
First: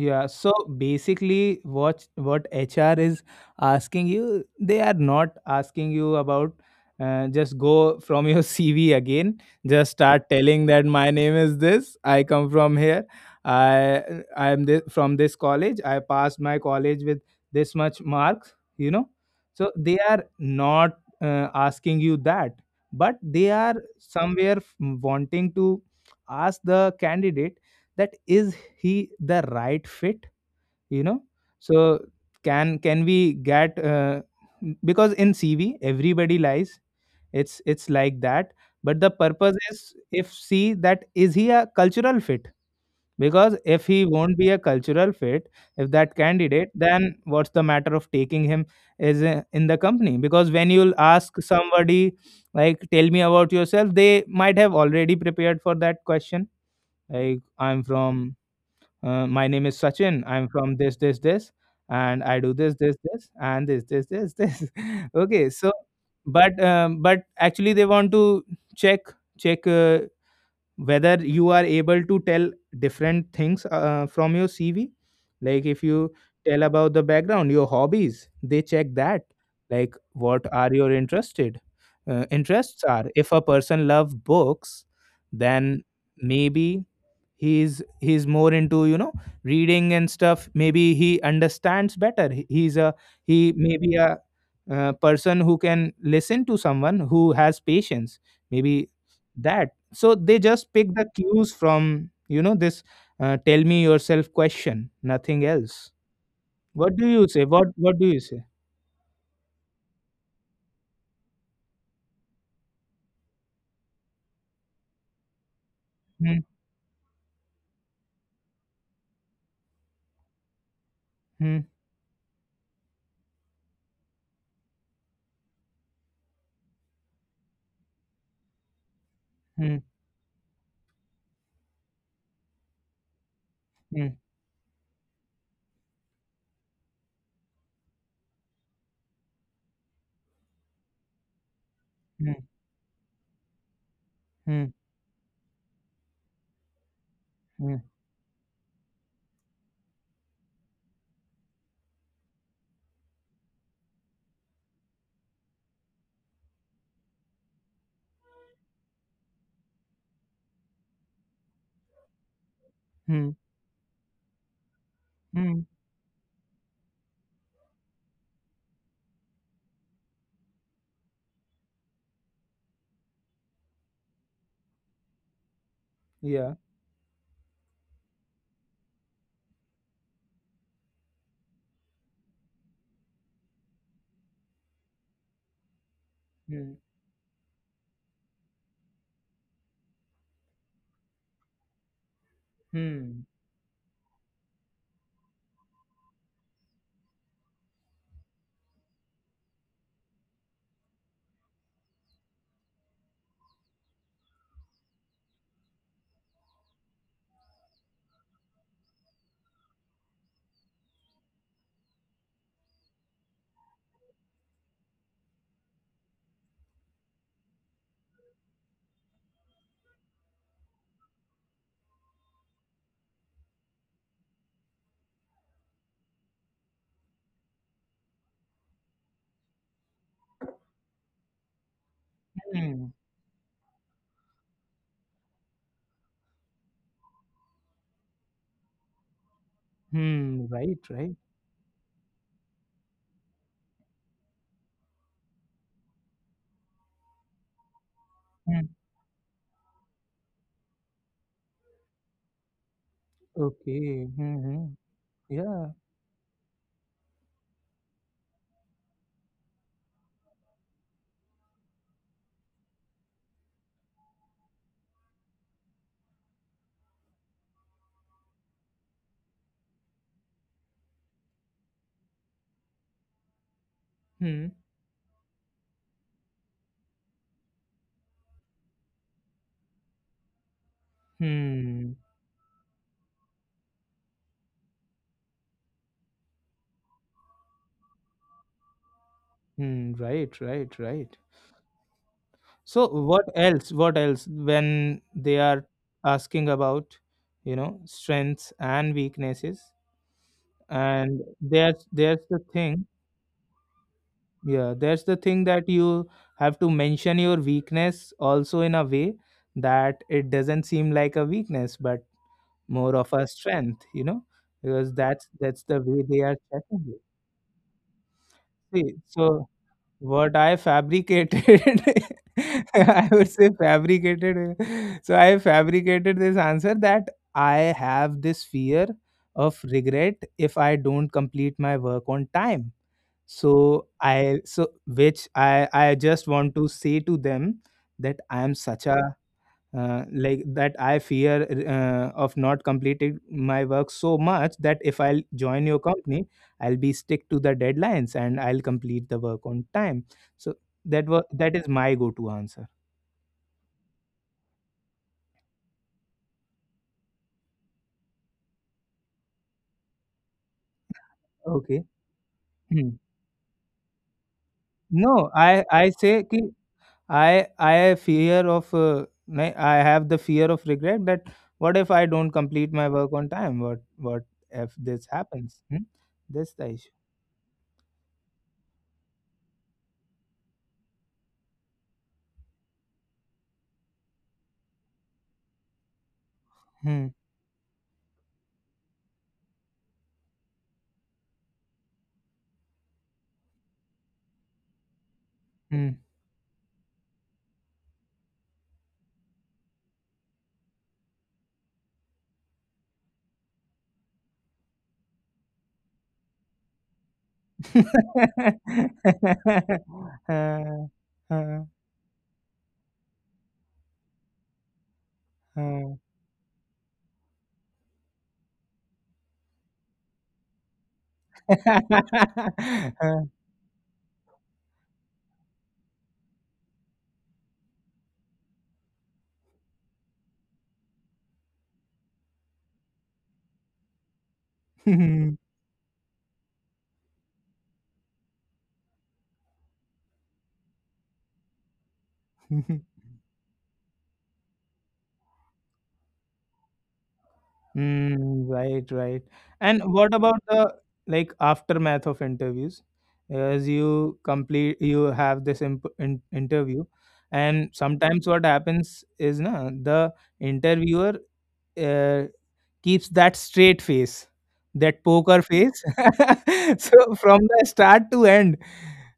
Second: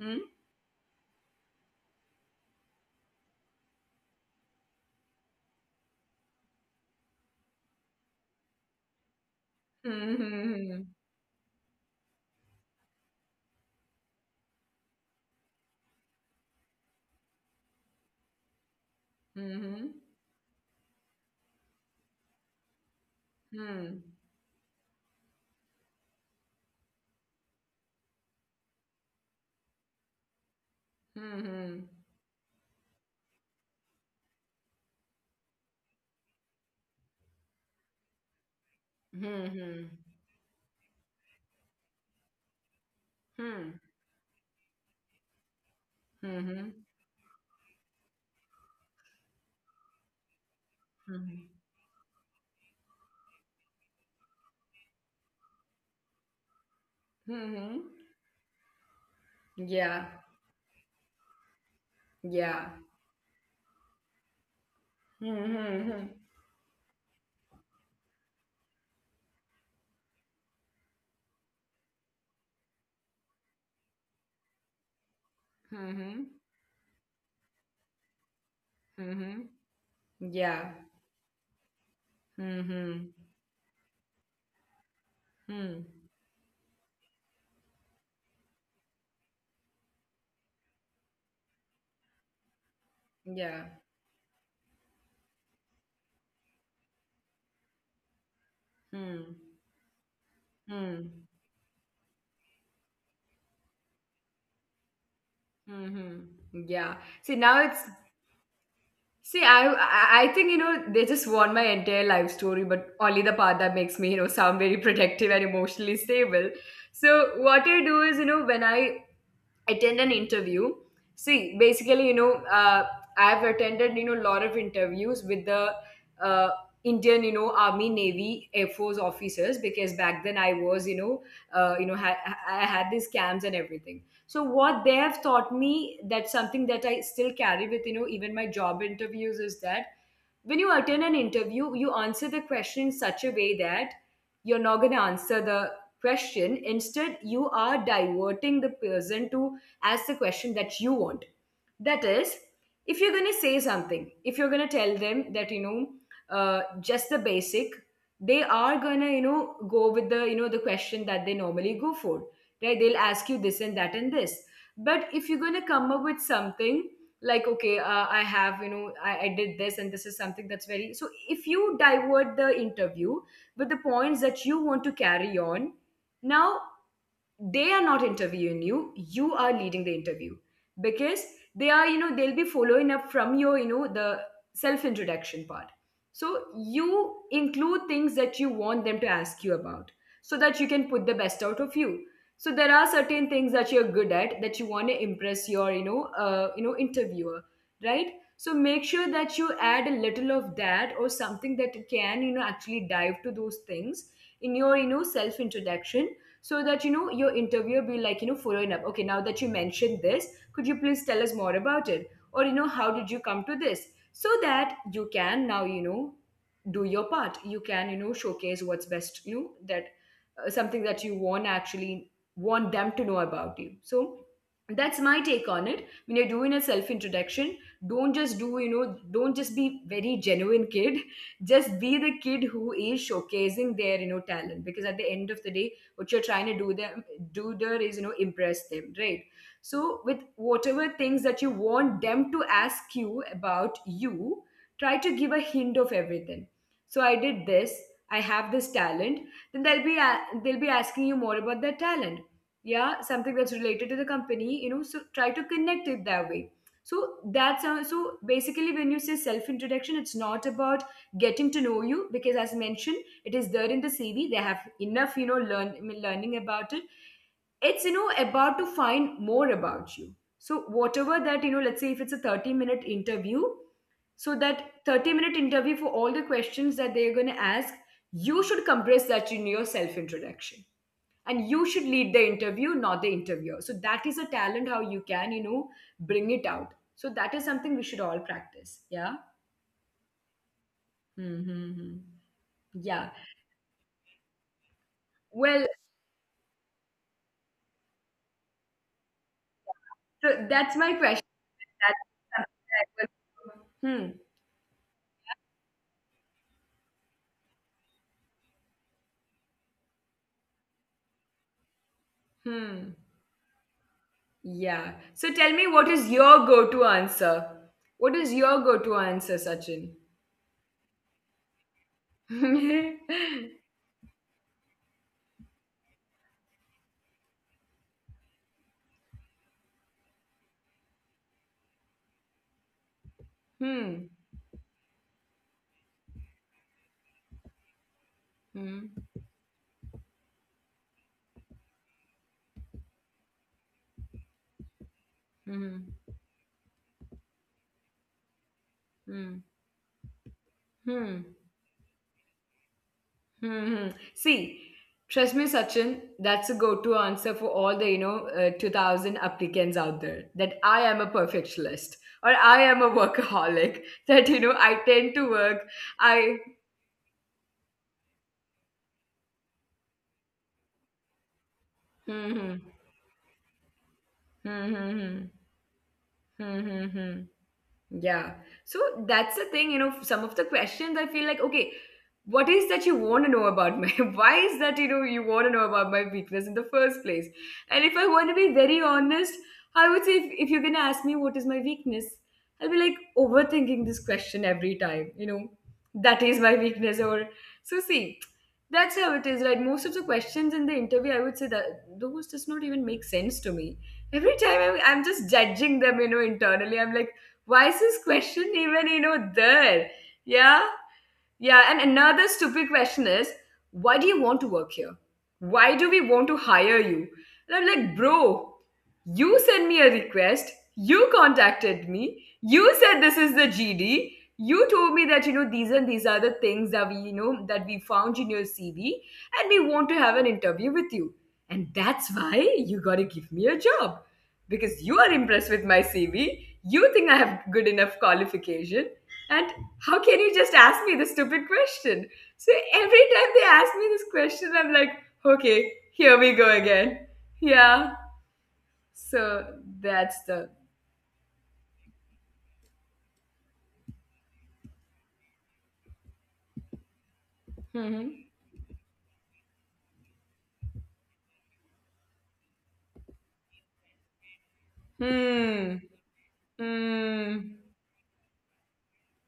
Speaker 1: Hmm?
Speaker 2: so basically, what HR is asking you, they are not asking you about, just go from your CV again, just start telling
Speaker 1: Hmm.
Speaker 2: that my name is this, I come from here, I I am this, from this college, I passed my college with this much marks, you know. So
Speaker 1: Hmm.
Speaker 2: they are not, asking you that, but they are
Speaker 1: Hmm.
Speaker 2: somewhere wanting to ask the candidate, that is he the right fit, you know.
Speaker 1: Hmm.
Speaker 2: So can we get, because in CV everybody lies, it's like that, but the
Speaker 1: Hmm.
Speaker 2: purpose is,
Speaker 1: Hmm.
Speaker 2: if, see, that is he a cultural fit. Because
Speaker 1: Hmm.
Speaker 2: if he won't be a cultural fit, if that
Speaker 1: Hmm.
Speaker 2: candidate, then what's the matter of taking him is in the company. Because when you'll ask
Speaker 1: Hmm.
Speaker 2: somebody like, tell me about yourself, they might have already prepared for that question, like,
Speaker 1: Hmm.
Speaker 2: I'm from, my name is
Speaker 1: Yeah.
Speaker 2: Sachin. I'm from this, this, this, and I do
Speaker 1: Yeah.
Speaker 2: this, this, this, and this, this, this, this. Okay, so,
Speaker 1: Hmm. Hmm.
Speaker 2: but actually they want to check check whether you are able to tell different things from your CV. Like if you
Speaker 1: Mm-hmm.
Speaker 2: tell about the background, your hobbies, they check that.
Speaker 1: Mm-hmm.
Speaker 2: Like, what are
Speaker 1: Yeah.
Speaker 2: your interested interests are.
Speaker 1: Mm-hmm.
Speaker 2: If a person loves books,
Speaker 1: Hmm.
Speaker 2: then maybe he's more into, you know, reading and stuff. Maybe he understands better. He's a, he
Speaker 1: Yeah.
Speaker 2: maybe a, person who can listen to someone who has patience, maybe.
Speaker 1: Hmm.
Speaker 2: That. So they just pick the
Speaker 1: Hmm.
Speaker 2: cues from, you know, this tell me yourself question, nothing else.
Speaker 1: Mm-hmm.
Speaker 2: What
Speaker 1: Yeah.
Speaker 2: do you
Speaker 1: See,
Speaker 2: say,
Speaker 1: now
Speaker 2: what
Speaker 1: it's
Speaker 2: what do you say?
Speaker 1: See, I think they just want my entire life story, but only the part that makes me sound very protective and emotionally
Speaker 2: Hmm,
Speaker 1: stable. So what I do is, when I attend an interview,
Speaker 2: hmm,
Speaker 1: see basically uh, I've attended a lot of interviews with the uh, Indian Army Navy Air Force officers,
Speaker 2: hmm,
Speaker 1: because back then I was I had these camps and everything.
Speaker 2: hmm,
Speaker 1: So what they have taught me, that's something that I still carry with, even my job interviews, is that when you attend an interview, you answer the
Speaker 2: hmm,
Speaker 1: question in such a way that you're
Speaker 2: hmm,
Speaker 1: not going to answer the question. Instead you are
Speaker 2: hmm,
Speaker 1: diverting the person to ask the question that you want. That is, if you're going to say something, if you're going to tell them that just the basic, they are going to go with the the question that they normally go for, right? They'll ask
Speaker 2: hmm,
Speaker 1: you this and that and this. But if you're going to
Speaker 2: hmm.
Speaker 1: come up with something like okay, I have I did this and this is something that's very. So if you divert the interview with the points that you want to carry on now,
Speaker 2: Yeah.
Speaker 1: they are not interviewing you, you are leading the interview. Because they are, they'll be following up from your, the self introduction part. So
Speaker 2: Hmm,
Speaker 1: you include things that you want them to ask you about, so that you can put the best out of you. So there are
Speaker 2: hmm,
Speaker 1: certain things that you're good at that you want to impress your, interviewer, right? So make sure that you add a little of that or something that can actually dive to those things in your, self introduction. So that your interviewer be like, following up, okay now that you mentioned this, could you please tell us more about it, or how did you come to this? So that you can now, do your part, you can showcase what's best, that something that you want, actually want them to know about you. So that's my take on it. When you're doing a self introduction, don't just do, don't just be very genuine kid. Just be the
Speaker 2: hmm,
Speaker 1: kid
Speaker 2: hmm.
Speaker 1: who is showcasing their, talent, because at the end of the day what you're trying to do there is impress them, right? So with
Speaker 2: Hmm, right,
Speaker 1: whatever
Speaker 2: right.
Speaker 1: things that you want them to ask you about, you try to give a hint of everything. So I did this, I have this
Speaker 2: Hmm.
Speaker 1: talent, then they'll be asking you more about that talent. Yeah, something that's related to
Speaker 2: Okay.
Speaker 1: the company,
Speaker 2: Hmm.
Speaker 1: so try to
Speaker 2: Yeah.
Speaker 1: connect it that way. So that's how. So basically when you say self introduction, it's not about getting to know you, because as mentioned, it is there in the CV. They have enough learning about it. It's about to find more about you. So whatever, that let's say if it's a 30-minute interview, so
Speaker 2: Hmm.
Speaker 1: that 30-minute interview, for all the questions that they're going to ask, you should compress that in your self introduction. And you should
Speaker 2: Hmm.
Speaker 1: lead the interview, not the interviewer. So that is a talent, how you can bring it out. So that is something we should all practice. Yeah.
Speaker 2: Hmm. Right. Right. Right.
Speaker 1: Mm-hmm.
Speaker 2: So
Speaker 1: Yeah,
Speaker 2: what else? What else? When they
Speaker 1: well.
Speaker 2: are asking about, you know, strengths and weaknesses,
Speaker 1: So that's my
Speaker 2: and
Speaker 1: question.
Speaker 2: there's
Speaker 1: That's
Speaker 2: there's the
Speaker 1: something that I
Speaker 2: thing.
Speaker 1: will. Hmm.
Speaker 2: Yeah, there's the thing that you have to mention your weakness also in a way that it doesn't seem like a weakness, but
Speaker 1: Hmm.
Speaker 2: more of a strength. You know, because
Speaker 1: Yeah.
Speaker 2: that's
Speaker 1: So tell
Speaker 2: that's
Speaker 1: me,
Speaker 2: the
Speaker 1: what
Speaker 2: way
Speaker 1: is
Speaker 2: they are
Speaker 1: your go-to
Speaker 2: checking it.
Speaker 1: answer? What is your go-to
Speaker 2: See,
Speaker 1: answer,
Speaker 2: so,
Speaker 1: Sachin?
Speaker 2: what I fabricated, I would say
Speaker 1: Hmm.
Speaker 2: fabricated. So I fabricated this answer that I have this fear of regret if I don't complete my work on time. So
Speaker 1: Hmm.
Speaker 2: I, so which I just want to say to them that I am
Speaker 1: Hmm.
Speaker 2: such a, like that, I fear of not completing my work so much that if I'll join your
Speaker 1: Hmm.
Speaker 2: company, I'll be stick to the deadlines and I'll complete the
Speaker 1: Hmm.
Speaker 2: work on time. So that
Speaker 1: Hmm.
Speaker 2: was, that is my go to answer.
Speaker 1: Hmm. See, trust me, Sachin. That's a go-to answer for all the, 2,000 applicants out there. That I am a
Speaker 2: Okay.
Speaker 1: perfectionist or I am a
Speaker 2: Hmm.
Speaker 1: workaholic. That I
Speaker 2: No,
Speaker 1: tend to work.
Speaker 2: I say
Speaker 1: I.
Speaker 2: ki I fear of, nahi, I have the fear of regret that, what if I
Speaker 1: Hmm,
Speaker 2: don't
Speaker 1: hmm.
Speaker 2: complete my work on time, what
Speaker 1: hmm,
Speaker 2: if
Speaker 1: hmm,
Speaker 2: this
Speaker 1: hmm.
Speaker 2: happens, hmm? That's
Speaker 1: hmm,
Speaker 2: the
Speaker 1: hmm,
Speaker 2: issue.
Speaker 1: Hmm. Yeah. So that's the thing, you know, some of the questions I feel like, okay, what is that you want to know about my, why is that, you know, you want to know about my weakness in the first
Speaker 2: Hmm.
Speaker 1: place? And if I want to be very honest, I would say if, you're going to ask me what is my weakness, I'll be like overthinking this question every time, you know,
Speaker 2: Hmm.
Speaker 1: that is my weakness. Or so see, that's how it is, right? Most of the questions in the interview, I would say that those does not even make sense to me. Every time I'm just judging them, you know, internally. I'm like, why is this question even, you know, there?
Speaker 2: Huh,
Speaker 1: Yeah.
Speaker 2: huh,
Speaker 1: Yeah,
Speaker 2: huh.
Speaker 1: and another stupid question is, why do you want to work here? Why do we
Speaker 2: Huh.
Speaker 1: want to hire you? And I'm like, bro, you sent me a request, you contacted me, you said this is the GD, you told me that you know these and these are the things that we, you know, that we found in your CV, and we want to have an interview with you. And that's why you gotta give me a job. Because you are impressed with my CV, you think I have good enough qualification, and how can you just ask me the stupid question? So every time they ask me this question, I'm like, okay, here we go again. Yeah.
Speaker 2: Mm, right, right.
Speaker 1: So
Speaker 2: And
Speaker 1: that's
Speaker 2: what
Speaker 1: the.
Speaker 2: about the, like, aftermath of interviews? As you complete, you have this imp in interview, and
Speaker 1: Hmm.
Speaker 2: sometimes what happens is, na, the interviewer, uh, keeps that straight face, that poker
Speaker 1: Hmm.
Speaker 2: face. So
Speaker 1: Hmm.
Speaker 2: from the start to end,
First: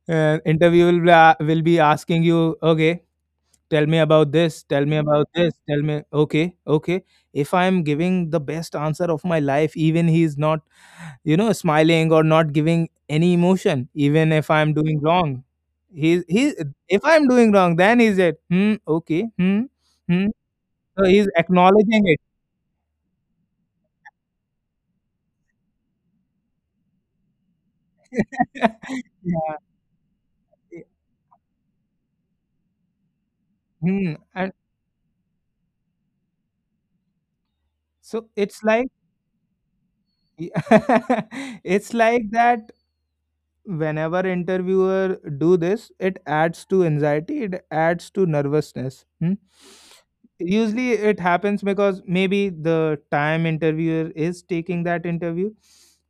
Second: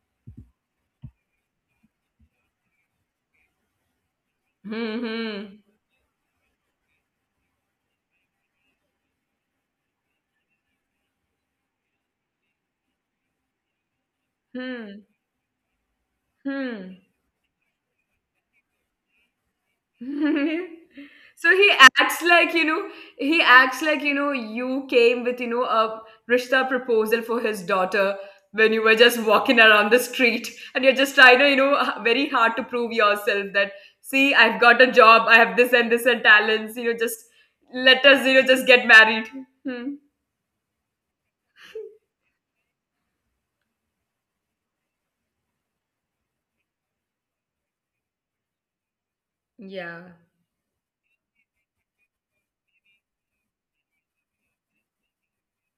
Speaker 2: interview will be, will be asking you, okay, tell me about this, tell me
Speaker 1: Hmm.
Speaker 2: about this,
Speaker 1: Hmm.
Speaker 2: tell me, okay, okay. If I am giving the best answer of my life, even he is not, you know, smiling or not giving any emotion. Even if I am doing
Speaker 1: Hmm.
Speaker 2: wrong. He.
Speaker 1: Hmm.
Speaker 2: If I am doing wrong, then he said, "Hmm, okay, hmm, hmm." So he's
Speaker 1: So he
Speaker 2: acknowledging it.
Speaker 1: acts like, you know, he acts like, you know, you came with, you know, a rishta proposal for his daughter when you were just
Speaker 2: Yeah.
Speaker 1: walking around the street, and you're just trying to, you know, very hard to prove yourself that,
Speaker 2: Hmm.
Speaker 1: see,
Speaker 2: And
Speaker 1: I've got a job, I have this and this and talents, you know, just
Speaker 2: so
Speaker 1: let
Speaker 2: it's
Speaker 1: us, you know,
Speaker 2: like,
Speaker 1: just get married. Hmm.
Speaker 2: it's like that, whenever interviewer do this, it adds to anxiety, it adds to nervousness. Hmm?
Speaker 1: Yeah.
Speaker 2: Usually it happens because maybe the time interviewer is taking that interview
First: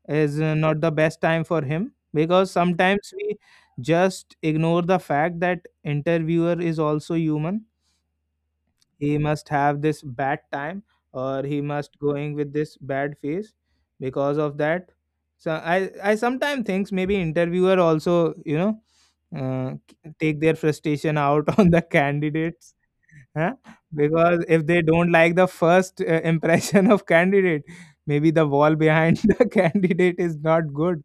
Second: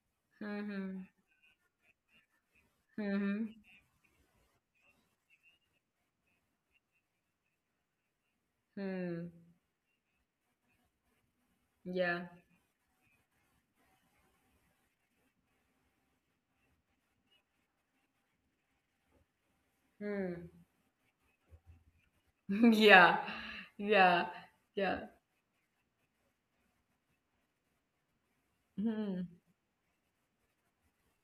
Speaker 2: is not the
Speaker 1: Hmm.
Speaker 2: best time for him, because sometimes we
Speaker 1: Hmm.
Speaker 2: just ignore the fact that interviewer is also human. He
Speaker 1: Hmm.
Speaker 2: must have this bad time, or he must
Speaker 1: Yeah.
Speaker 2: going with this bad face because of that. So I sometimes thinks maybe interviewer also, you know, uh,
Speaker 1: Hmm.
Speaker 2: take their frustration out on the candidates,
Speaker 1: Yeah.
Speaker 2: huh?
Speaker 1: Yeah.
Speaker 2: Because if they
Speaker 1: Yeah.
Speaker 2: don't like the first impression of candidate, maybe the wall
Speaker 1: Hmm.
Speaker 2: behind the candidate is not good.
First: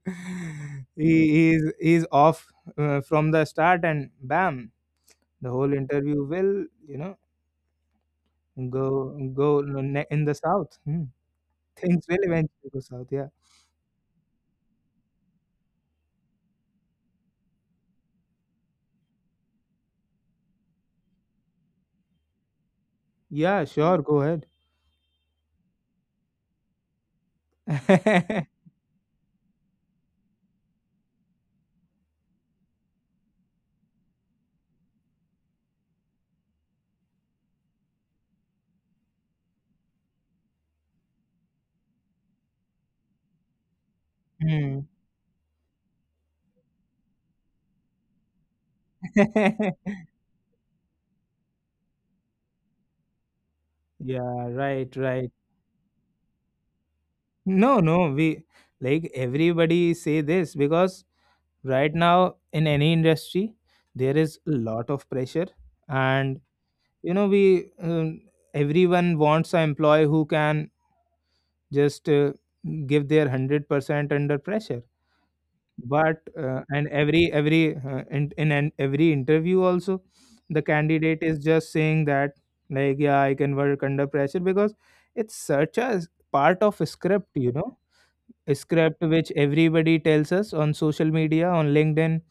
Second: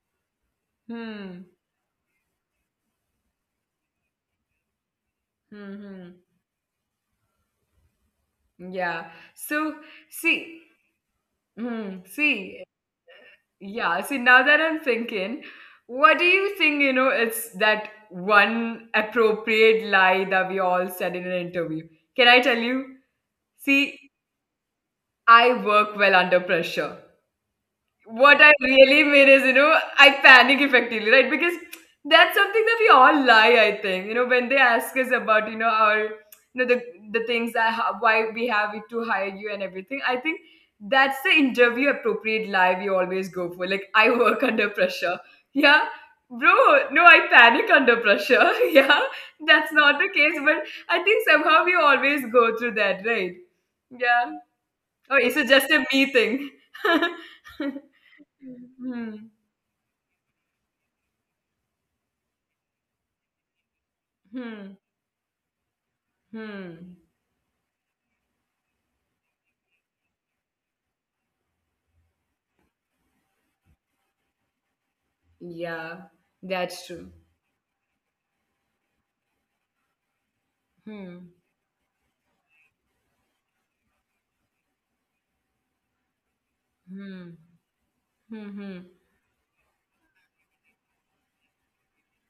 Speaker 1: Hmm.
Speaker 2: He is off from the start, and bam, the whole
Speaker 1: Hmm.
Speaker 2: interview will, you know. Go
Speaker 1: Yeah.
Speaker 2: go
Speaker 1: So
Speaker 2: ne in the
Speaker 1: see,
Speaker 2: south. Hmm.
Speaker 1: mm,
Speaker 2: Things will
Speaker 1: see,
Speaker 2: eventually go south, yeah.
Speaker 1: yeah. See, now that I'm thinking, what do you think? You know, it's that one appropriate lie that we all said in an interview. Can I tell you?
Speaker 2: Yeah,
Speaker 1: See,
Speaker 2: sure, go ahead.
Speaker 1: I work well under pressure. What I really mean is, you know, I panic effectively, right? Because that's something that we all lie, I think. You know, when they ask us about, you know, our, you know, the things that why we have it to hire you and everything, I think that's the interview appropriate lie we always go for. Like, I work under
Speaker 2: Hmm.
Speaker 1: pressure. Yeah, bro. No, I panic under pressure. Yeah, that's not the case. But I think somehow we always go through that, right? Yeah.
Speaker 2: Yeah, right,
Speaker 1: Or is
Speaker 2: right.
Speaker 1: it just a me thing?
Speaker 2: No, no, we, like,
Speaker 1: Hmm.
Speaker 2: everybody say this because right now in any industry there is a
Speaker 1: Hmm.
Speaker 2: lot of pressure, and,
Speaker 1: Hmm.
Speaker 2: you know, we everyone wants an employee who can just, give their 100% under pressure.
Speaker 1: Yeah,
Speaker 2: But
Speaker 1: that's
Speaker 2: and
Speaker 1: true.
Speaker 2: every in an every interview also, the candidate
Speaker 1: Hmm.
Speaker 2: is just saying that, like, yeah, I can work under pressure. Because it's such a part of a script,
Speaker 1: Hmm.
Speaker 2: you know,
Speaker 1: Hmm.
Speaker 2: a
Speaker 1: Hmm.
Speaker 2: script which everybody tells us on social media, on LinkedIn.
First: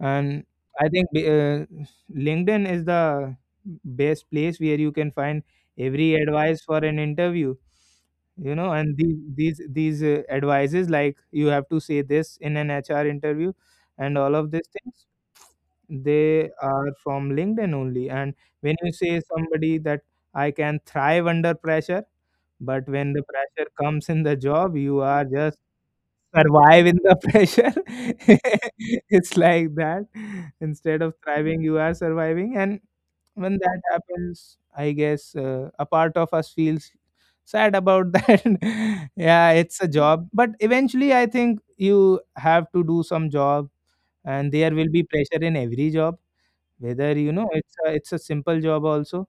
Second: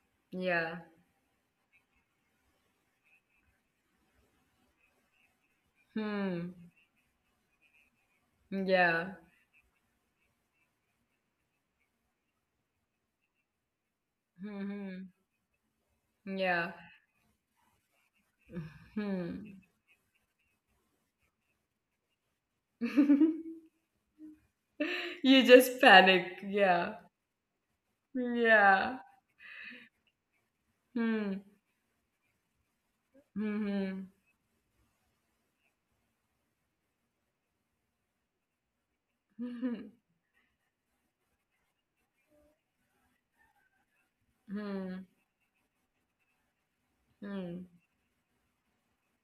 Speaker 2: And
Speaker 1: Yeah.
Speaker 2: I think LinkedIn is the best place where you can find every
Speaker 1: Hmm.
Speaker 2: advice for an interview, you know. And these
Speaker 1: Yeah.
Speaker 2: these these advices, like, you have to say this in an HR interview, and all of
Speaker 1: Hmm.
Speaker 2: these things,
Speaker 1: Hmm.
Speaker 2: they
Speaker 1: Yeah.
Speaker 2: are from LinkedIn only. And when you say
Speaker 1: Hmm.
Speaker 2: somebody that, I can thrive under pressure, but when the pressure comes in the job, you are
Speaker 1: You
Speaker 2: just
Speaker 1: just panic.
Speaker 2: survive in
Speaker 1: Yeah.
Speaker 2: the pressure
Speaker 1: Yeah.
Speaker 2: it's like that. Instead of
Speaker 1: Hmm.
Speaker 2: thriving, you are surviving. And when that
Speaker 1: Hmm.
Speaker 2: happens, I guess a part of us feels sad about that. Yeah,
Speaker 1: Hmm.
Speaker 2: it's a job, but eventually I think you have to do some job. And there will be
Speaker 1: Hmm.
Speaker 2: pressure in every job, whether, you know,
Speaker 1: Hmm.
Speaker 2: it's a simple job also,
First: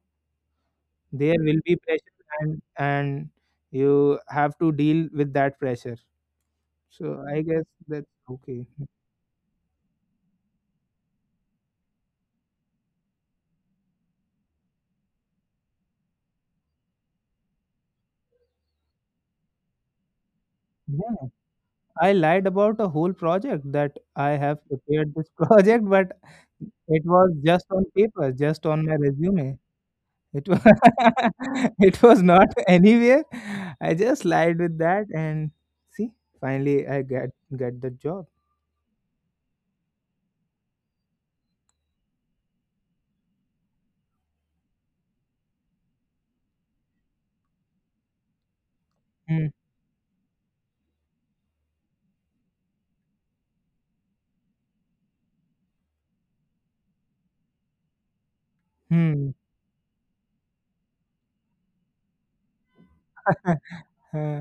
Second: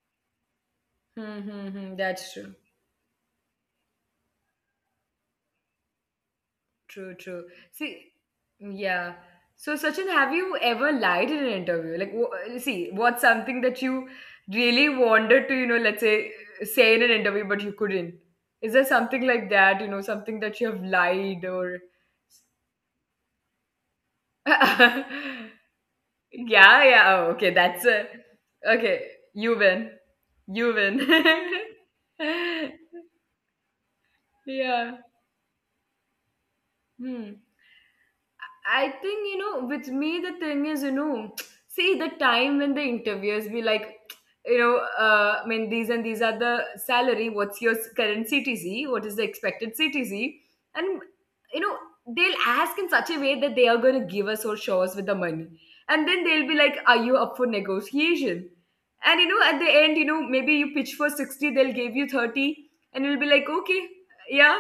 Speaker 2: there
Speaker 1: Hmm.
Speaker 2: will
Speaker 1: Hmm.
Speaker 2: be
Speaker 1: Hmm.
Speaker 2: pressure.
Speaker 1: That's true.
Speaker 2: And you have to deal with that pressure. So
Speaker 1: True,
Speaker 2: I
Speaker 1: true.
Speaker 2: guess
Speaker 1: See,
Speaker 2: that's okay.
Speaker 1: yeah. So, Sachin, have you ever lied in an interview? Like, see, what's something that you really wanted to, let's say, say in an interview, but you couldn't? Is there something like that, you know, something that you have
Speaker 2: Yeah,
Speaker 1: lied or?
Speaker 2: I lied about a whole project, that I have
Speaker 1: Yeah,
Speaker 2: prepared this project, but
Speaker 1: yeah.
Speaker 2: it
Speaker 1: Oh,
Speaker 2: was
Speaker 1: okay,
Speaker 2: just
Speaker 1: that's
Speaker 2: on
Speaker 1: a.
Speaker 2: paper, just on my
Speaker 1: Okay, you
Speaker 2: resume.
Speaker 1: win.
Speaker 2: It was
Speaker 1: You win.
Speaker 2: it was not anywhere. I just lied with
Speaker 1: Yeah.
Speaker 2: that, and see, finally I
Speaker 1: Hmm.
Speaker 2: get the job.
Speaker 1: I think, you know, with me, the thing is, you know, see the time when the interviewers be like, you know, I mean, these and these are the salary. What's your current CTC? What is the
Speaker 2: Hmm.
Speaker 1: expected CTC? And, you know, they'll ask in such a way that they are going to give us or show us with the money. And then they'll be like, are you up for negotiation? And, you know,
Speaker 2: Hmm.
Speaker 1: at the end, you know, maybe you pitch for 60, they'll give you 30, and you'll be like, okay,
Speaker 2: Uh,
Speaker 1: yeah.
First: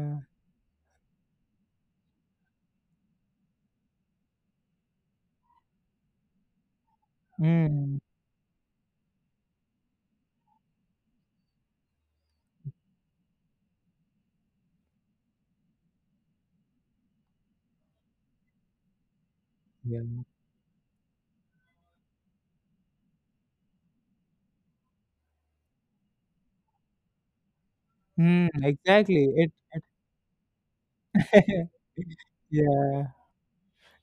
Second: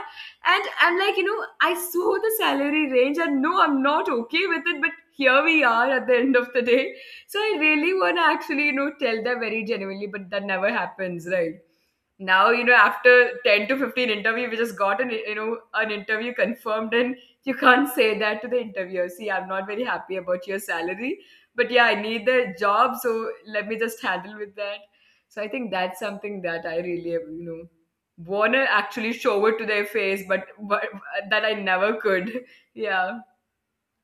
Speaker 1: And I'm like, you know, I saw the salary range and no, I'm not okay with it, but here we are at the end of the day. So I really
Speaker 2: mm,
Speaker 1: want to actually, you know, tell them very genuinely, but that never happens, right? Now, you know, after 10 to 15 interview, we just got an, you know, an interview confirmed, and you can't say that to the interviewer. See, I'm not very
Speaker 2: yeah.
Speaker 1: happy about your salary, but yeah, I need the job. So let me just handle with that. So I think that's something that I really, you know,
Speaker 2: Hmm.
Speaker 1: wanna actually
Speaker 2: Exactly.
Speaker 1: show
Speaker 2: It.
Speaker 1: it to
Speaker 2: it
Speaker 1: their face, but that I never could.
Speaker 2: Yeah.
Speaker 1: Yeah.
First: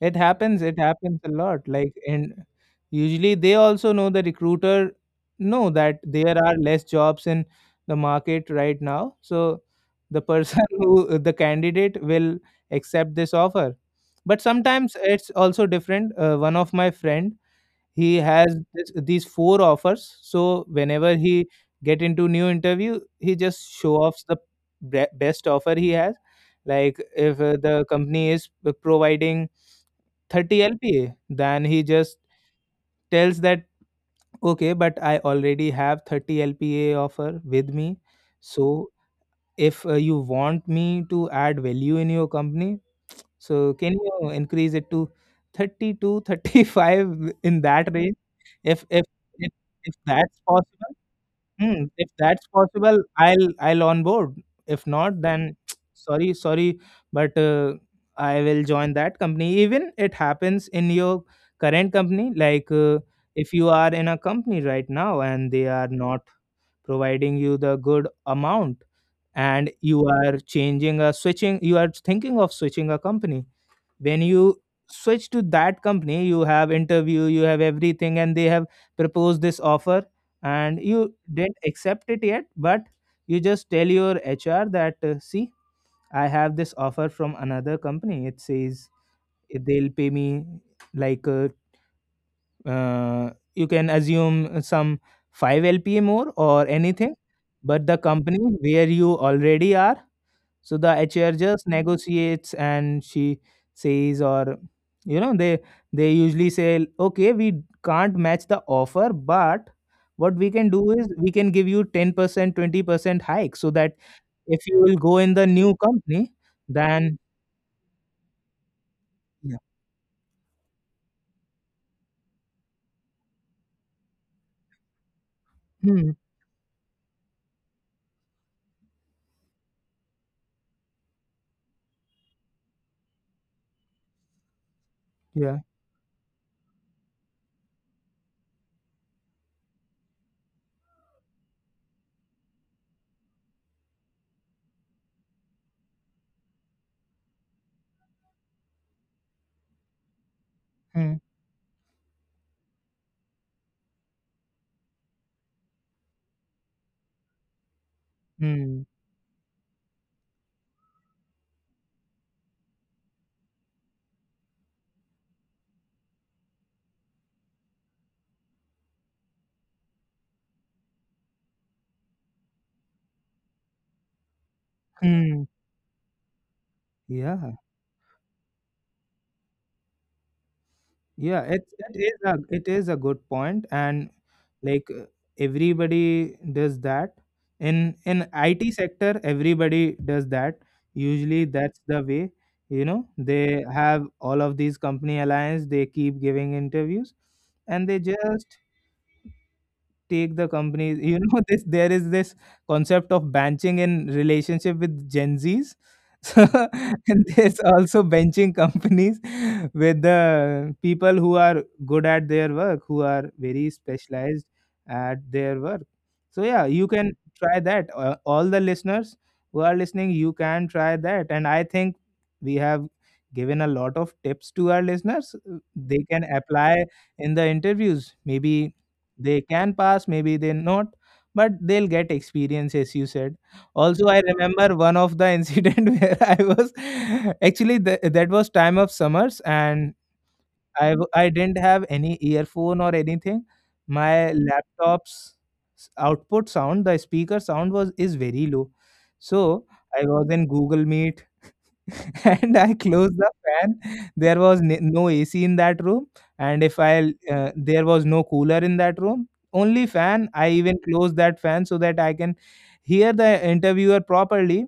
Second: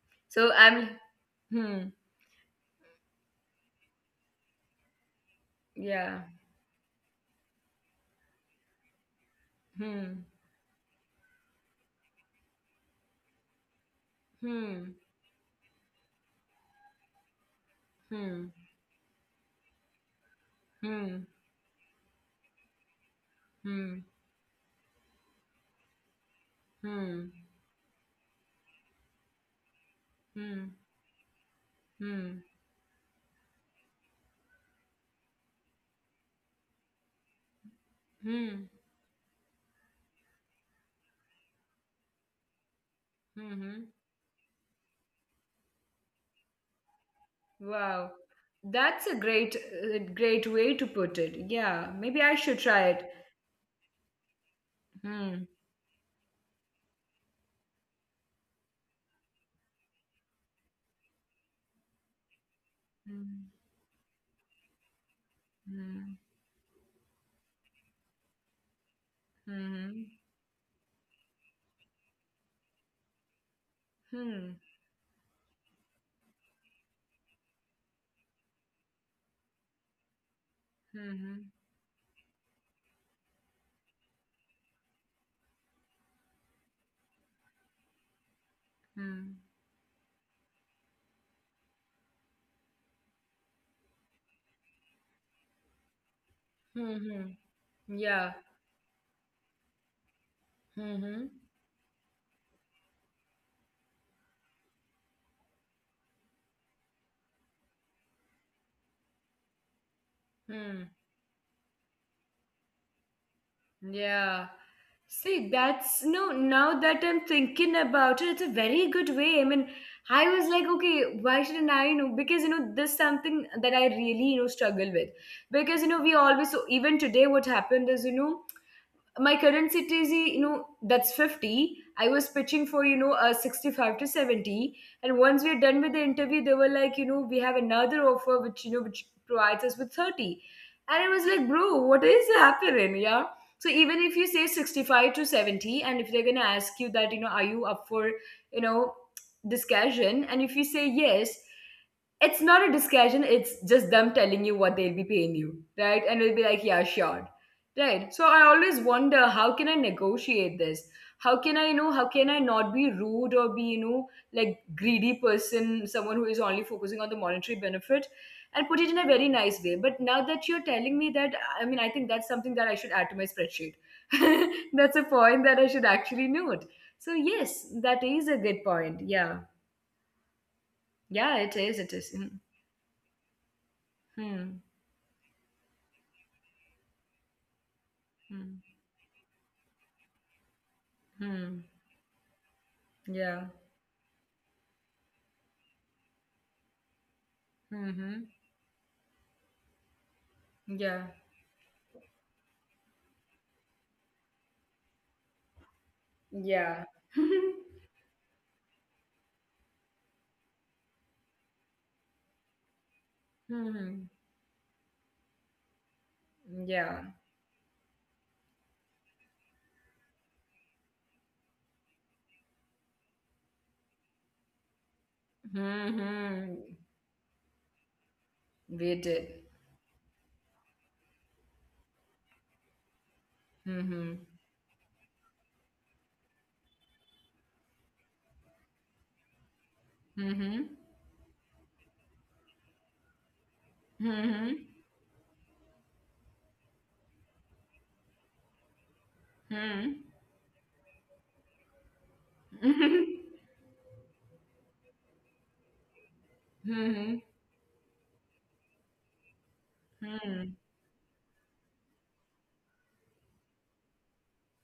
Speaker 2: It
Speaker 1: So
Speaker 2: happens.
Speaker 1: I'm.
Speaker 2: It happens a lot.
Speaker 1: Hmm.
Speaker 2: Like, and usually they also know, the recruiter know that
Speaker 1: Yeah.
Speaker 2: there are less jobs in the market right now. So the
Speaker 1: Hmm.
Speaker 2: person who, the candidate will accept this offer. But sometimes
Speaker 1: Hmm.
Speaker 2: it's also different. One of my friend, he
Speaker 1: Hmm.
Speaker 2: has this, these four offers. So whenever
Speaker 1: Hmm.
Speaker 2: he get into new interview, he just show
Speaker 1: Hmm.
Speaker 2: offs the best offer he has. Like
Speaker 1: Hmm.
Speaker 2: if the company is providing
Speaker 1: Hmm.
Speaker 2: 30
Speaker 1: Hmm.
Speaker 2: LPA. Then he just
Speaker 1: Hmm.
Speaker 2: tells that, okay, but I already have 30 LPA offer with me.
Speaker 1: Hmm.
Speaker 2: So if you want me to add value in your company, so
Speaker 1: Hmm.
Speaker 2: can you increase it to 32, 35 in that
Speaker 1: Wow.
Speaker 2: range? If, if,
Speaker 1: That's a
Speaker 2: if,
Speaker 1: great,
Speaker 2: if that's
Speaker 1: great way to
Speaker 2: possible.
Speaker 1: put it.
Speaker 2: Mm,
Speaker 1: Yeah.
Speaker 2: if
Speaker 1: Maybe I
Speaker 2: that's
Speaker 1: should try
Speaker 2: possible,
Speaker 1: it.
Speaker 2: I'll on board. If not,
Speaker 1: Hmm.
Speaker 2: then sorry, sorry, but I will join that company. Even it happens in your current company, like,
Speaker 1: Hmm.
Speaker 2: if you are in a company right now and they are
Speaker 1: Hmm.
Speaker 2: not providing you the good amount, and
Speaker 1: Hmm.
Speaker 2: you are changing, a switching, you are thinking of switching a company. When
Speaker 1: Hmm.
Speaker 2: you switch to that company, you have interview, you have everything, and they have proposed this offer and you
Speaker 1: Hmm.
Speaker 2: didn't accept it yet, but you just tell your HR that, see, I have this offer from another company, it says
Speaker 1: Hmm.
Speaker 2: they'll pay me like, you can assume some 5 LPA more or
Speaker 1: Hmm.
Speaker 2: anything,
Speaker 1: Hmm.
Speaker 2: but the
Speaker 1: Yeah.
Speaker 2: company where you already are, so the
Speaker 1: Hmm. Hmm.
Speaker 2: HR just negotiates and she says, or you know, they usually say, okay, we can't match the offer, but what we can
Speaker 1: Hmm.
Speaker 2: do is we can give you 10%, 20% hike, so that
Speaker 1: Yeah.
Speaker 2: if you will go in the
Speaker 1: See,
Speaker 2: new
Speaker 1: that's no,
Speaker 2: company,
Speaker 1: now that
Speaker 2: then
Speaker 1: I'm thinking about it, it's a very good way. I
Speaker 2: yeah.
Speaker 1: mean, I was like, okay, why shouldn't I know? Because, you know, this is something that I really, you know, struggle with. Because, you know,
Speaker 2: Hmm,
Speaker 1: so even today, what happened is, you know, my current city, is you know that's 50. I was pitching for, you know, a 65 to 70, and once
Speaker 2: yeah.
Speaker 1: we're done with the interview, they were like, you know, we have another offer which, you know, which provides us with 30. And it was like, bro, what is happening? Yeah. So even if you say 65 to 70, and if they're gonna ask you that, you know, are you up for, you know, discussion, and if you say
Speaker 2: Hmm,
Speaker 1: yes, it's not a discussion, it's just them telling you what they'll be paying you, right? And it'll be like, yeah, sure, right? So I always
Speaker 2: hmm,
Speaker 1: wonder, how can I negotiate this? How can I, you know, how can I not be rude or be, you know, like greedy person, someone who is only focusing on the monetary benefit, and put it in a very nice way? But now that you're telling me that, I mean, I think that's something that I should add to my spreadsheet. That's a
Speaker 2: hmm.
Speaker 1: point that I should actually note. So
Speaker 2: Yeah.
Speaker 1: yes, that is a good point, yeah.
Speaker 2: Yeah,
Speaker 1: Yeah, it is, it is. Mhm.
Speaker 2: it is a good point, and
Speaker 1: Hmm.
Speaker 2: like, everybody does that in IT sector. Everybody does that. Usually,
Speaker 1: Hmm.
Speaker 2: that's the way. You know,
Speaker 1: Yeah.
Speaker 2: they have all of these company alliance. They keep giving interviews, and they
Speaker 1: Mm-hmm.
Speaker 2: just take the companies,
Speaker 1: Yeah.
Speaker 2: you know. This, there is this concept of benching in relationship with Gen Z's so,
Speaker 1: Yeah.
Speaker 2: and there's also benching companies with the people who are good at their work, who are very
Speaker 1: Hmm.
Speaker 2: specialized at their work. So yeah, you
Speaker 1: Yeah.
Speaker 2: can try that. All the listeners who are listening, you can try that. And I think we have given a lot of tips to our listeners. They can
Speaker 1: Hmm.
Speaker 2: apply in the interviews, maybe
Speaker 1: We
Speaker 2: they
Speaker 1: did.
Speaker 2: can pass, maybe they not, but they'll get experience, as you said. Also, I
Speaker 1: Hmm.
Speaker 2: remember one of the incident where I was that was time of summers, and
Speaker 1: Hmm.
Speaker 2: I didn't have any earphone or anything.
Speaker 1: Hmm.
Speaker 2: My
Speaker 1: Hmm.
Speaker 2: laptop's output sound, the speaker sound was is very low, so I was in Google Meet and I
Speaker 1: Hmm.
Speaker 2: closed the fan. There was no AC in that room, and if I
Speaker 1: Hmm.
Speaker 2: there was no cooler in that room, only fan. I
Speaker 1: Hmm.
Speaker 2: even closed that fan so that I can hear the interviewer properly.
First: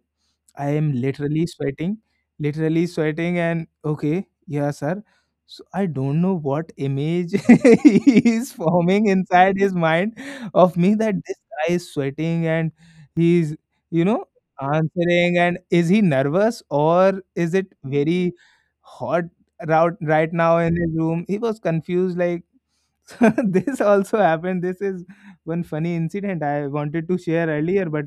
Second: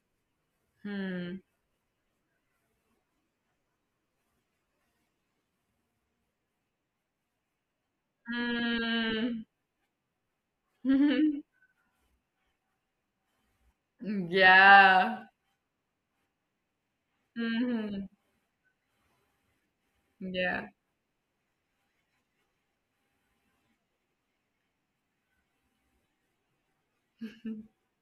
Speaker 2: I am
Speaker 1: Hmm.
Speaker 2: literally sweating, and okay, yeah, sir. So I don't know what image is forming inside his mind of me, that this guy is sweating and he's, you know,
Speaker 1: Yeah.
Speaker 2: answering. And is he nervous or is it
Speaker 1: Hmm.
Speaker 2: very hot route right now
Speaker 1: Yeah.
Speaker 2: in his room? He was confused, like. This also happened. This is one funny incident I wanted to share earlier, but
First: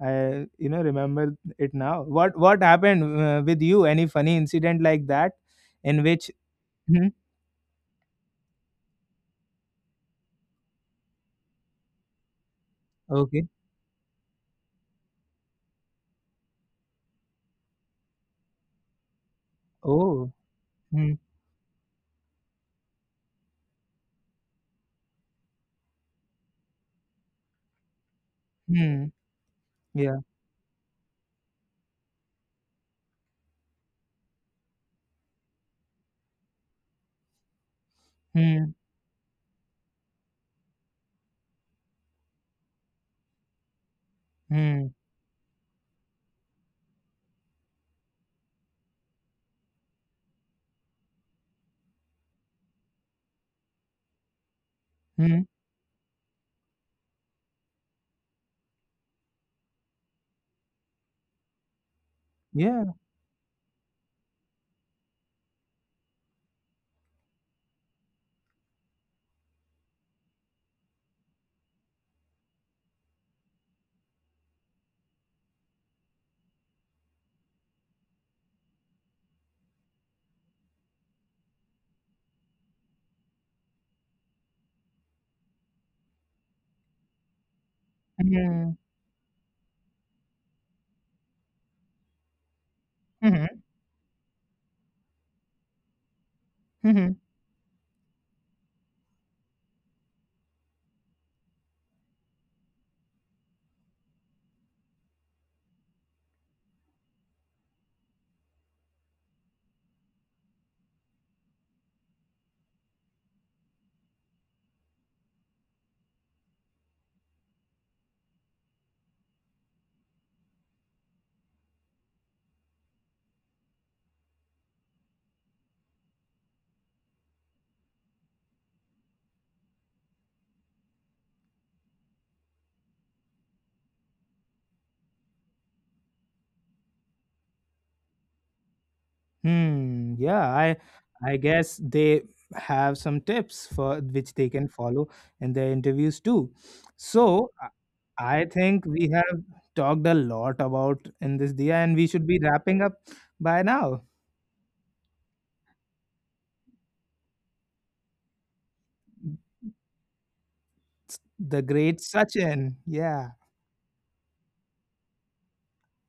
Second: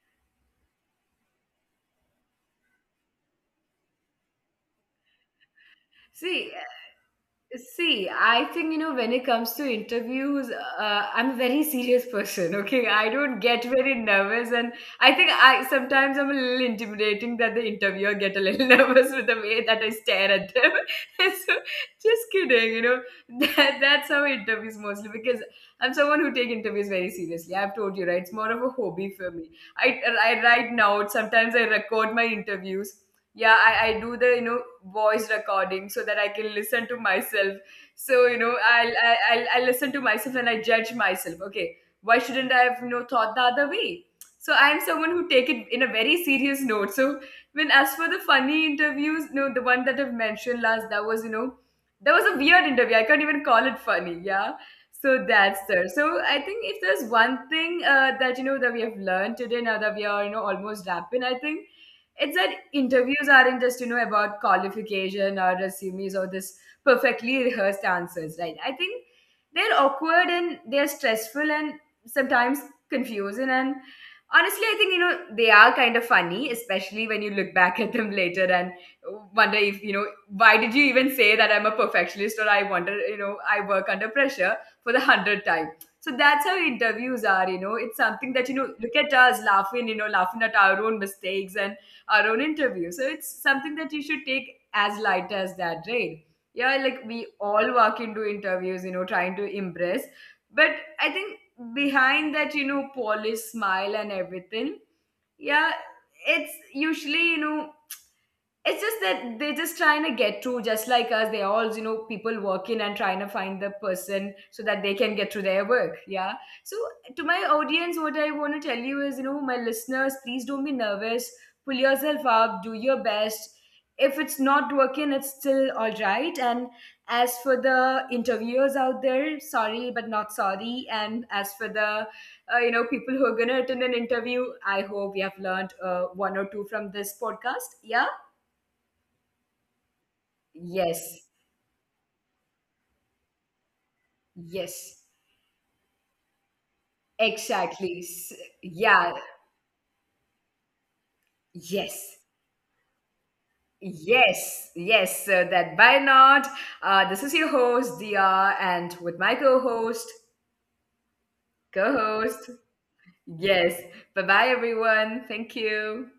Speaker 2: I, you know, remember it now. What happened with you? Any funny incident like that, in which?
Speaker 1: See,
Speaker 2: Hmm,
Speaker 1: See, I think, you know, when it comes to interviews, I'm a very serious person, okay? I don't
Speaker 2: okay.
Speaker 1: get very nervous, and I think I sometimes I'm a little intimidating that the interviewer get a little nervous with the way that I
Speaker 2: Oh.
Speaker 1: stare at them.
Speaker 2: Hmm.
Speaker 1: So, just kidding, you know, that's how I interviews mostly, because I'm someone who take interviews very seriously. I've told you, right? It's more of a
Speaker 2: Hmm.
Speaker 1: hobby for me. I,
Speaker 2: Yeah.
Speaker 1: I write notes, sometimes I record my interviews, yeah. I do the, you know, voice recording so that I can listen to myself. So, you know,
Speaker 2: Hmm.
Speaker 1: I'll listen to myself and I judge myself. Okay, why shouldn't I have, you know, thought the other way? So I am
Speaker 2: Hmm.
Speaker 1: someone who take it in a very serious note. So when, as for the funny interviews, no, the one that I've mentioned last, that was, you know, that was a weird interview. I can't even call it funny, yeah. So
Speaker 2: Hmm.
Speaker 1: that's there. So I think if there's one thing that, you know, that we have learned today, now that we are, you know, almost wrapping, I think it's that
Speaker 2: Yeah.
Speaker 1: interviews aren't just, you know, about qualification or resumes or this perfectly rehearsed answers, right? I think they're awkward and they're stressful and sometimes confusing and honestly, I think, you know, they are kind of funny, especially when you look back at them later and wonder if, you know, why did you even say that I'm a perfectionist, or I wonder, you know, I work under pressure for the 100th time. So that's how interviews are, you know. It's something that, you know,
Speaker 2: Hmm.
Speaker 1: look at us laughing, you know, laughing at our own mistakes and our own interview. So it's
Speaker 2: Hmm.
Speaker 1: something that you should take as light as that, right? Yeah, like we
Speaker 2: Hmm.
Speaker 1: all walk into interviews, you know, trying to impress. But I think behind that, you know, polished smile and everything, yeah, it's usually, you know, it's just that they're just trying to get through just like us. They're all, you know, people working and trying to find the person so that they can get through their work, yeah. So to my audience, what I want to tell you is, you know, my listeners, please don't be nervous, pull yourself up, do your best. If it's not working, it's still all right. And as for the interviewers out there, sorry but not sorry. And as for the, you know, people who are going to attend an interview, I hope you have learned one or two from this podcast, yeah.
Speaker 2: Hmm. Yeah. I
Speaker 1: Yes,
Speaker 2: I guess they have some tips for which they can
Speaker 1: yes,
Speaker 2: follow in their interviews too. So I
Speaker 1: exactly.
Speaker 2: I think
Speaker 1: Yeah,
Speaker 2: we have talked a lot about in this dia, and we
Speaker 1: yes,
Speaker 2: should be wrapping up by now.
Speaker 1: yes, yes. So that by not, this is your host, Dia, and with my co host,
Speaker 2: The
Speaker 1: co
Speaker 2: great
Speaker 1: host.
Speaker 2: Sachin. Yeah.
Speaker 1: Yes, bye bye, everyone. Thank you.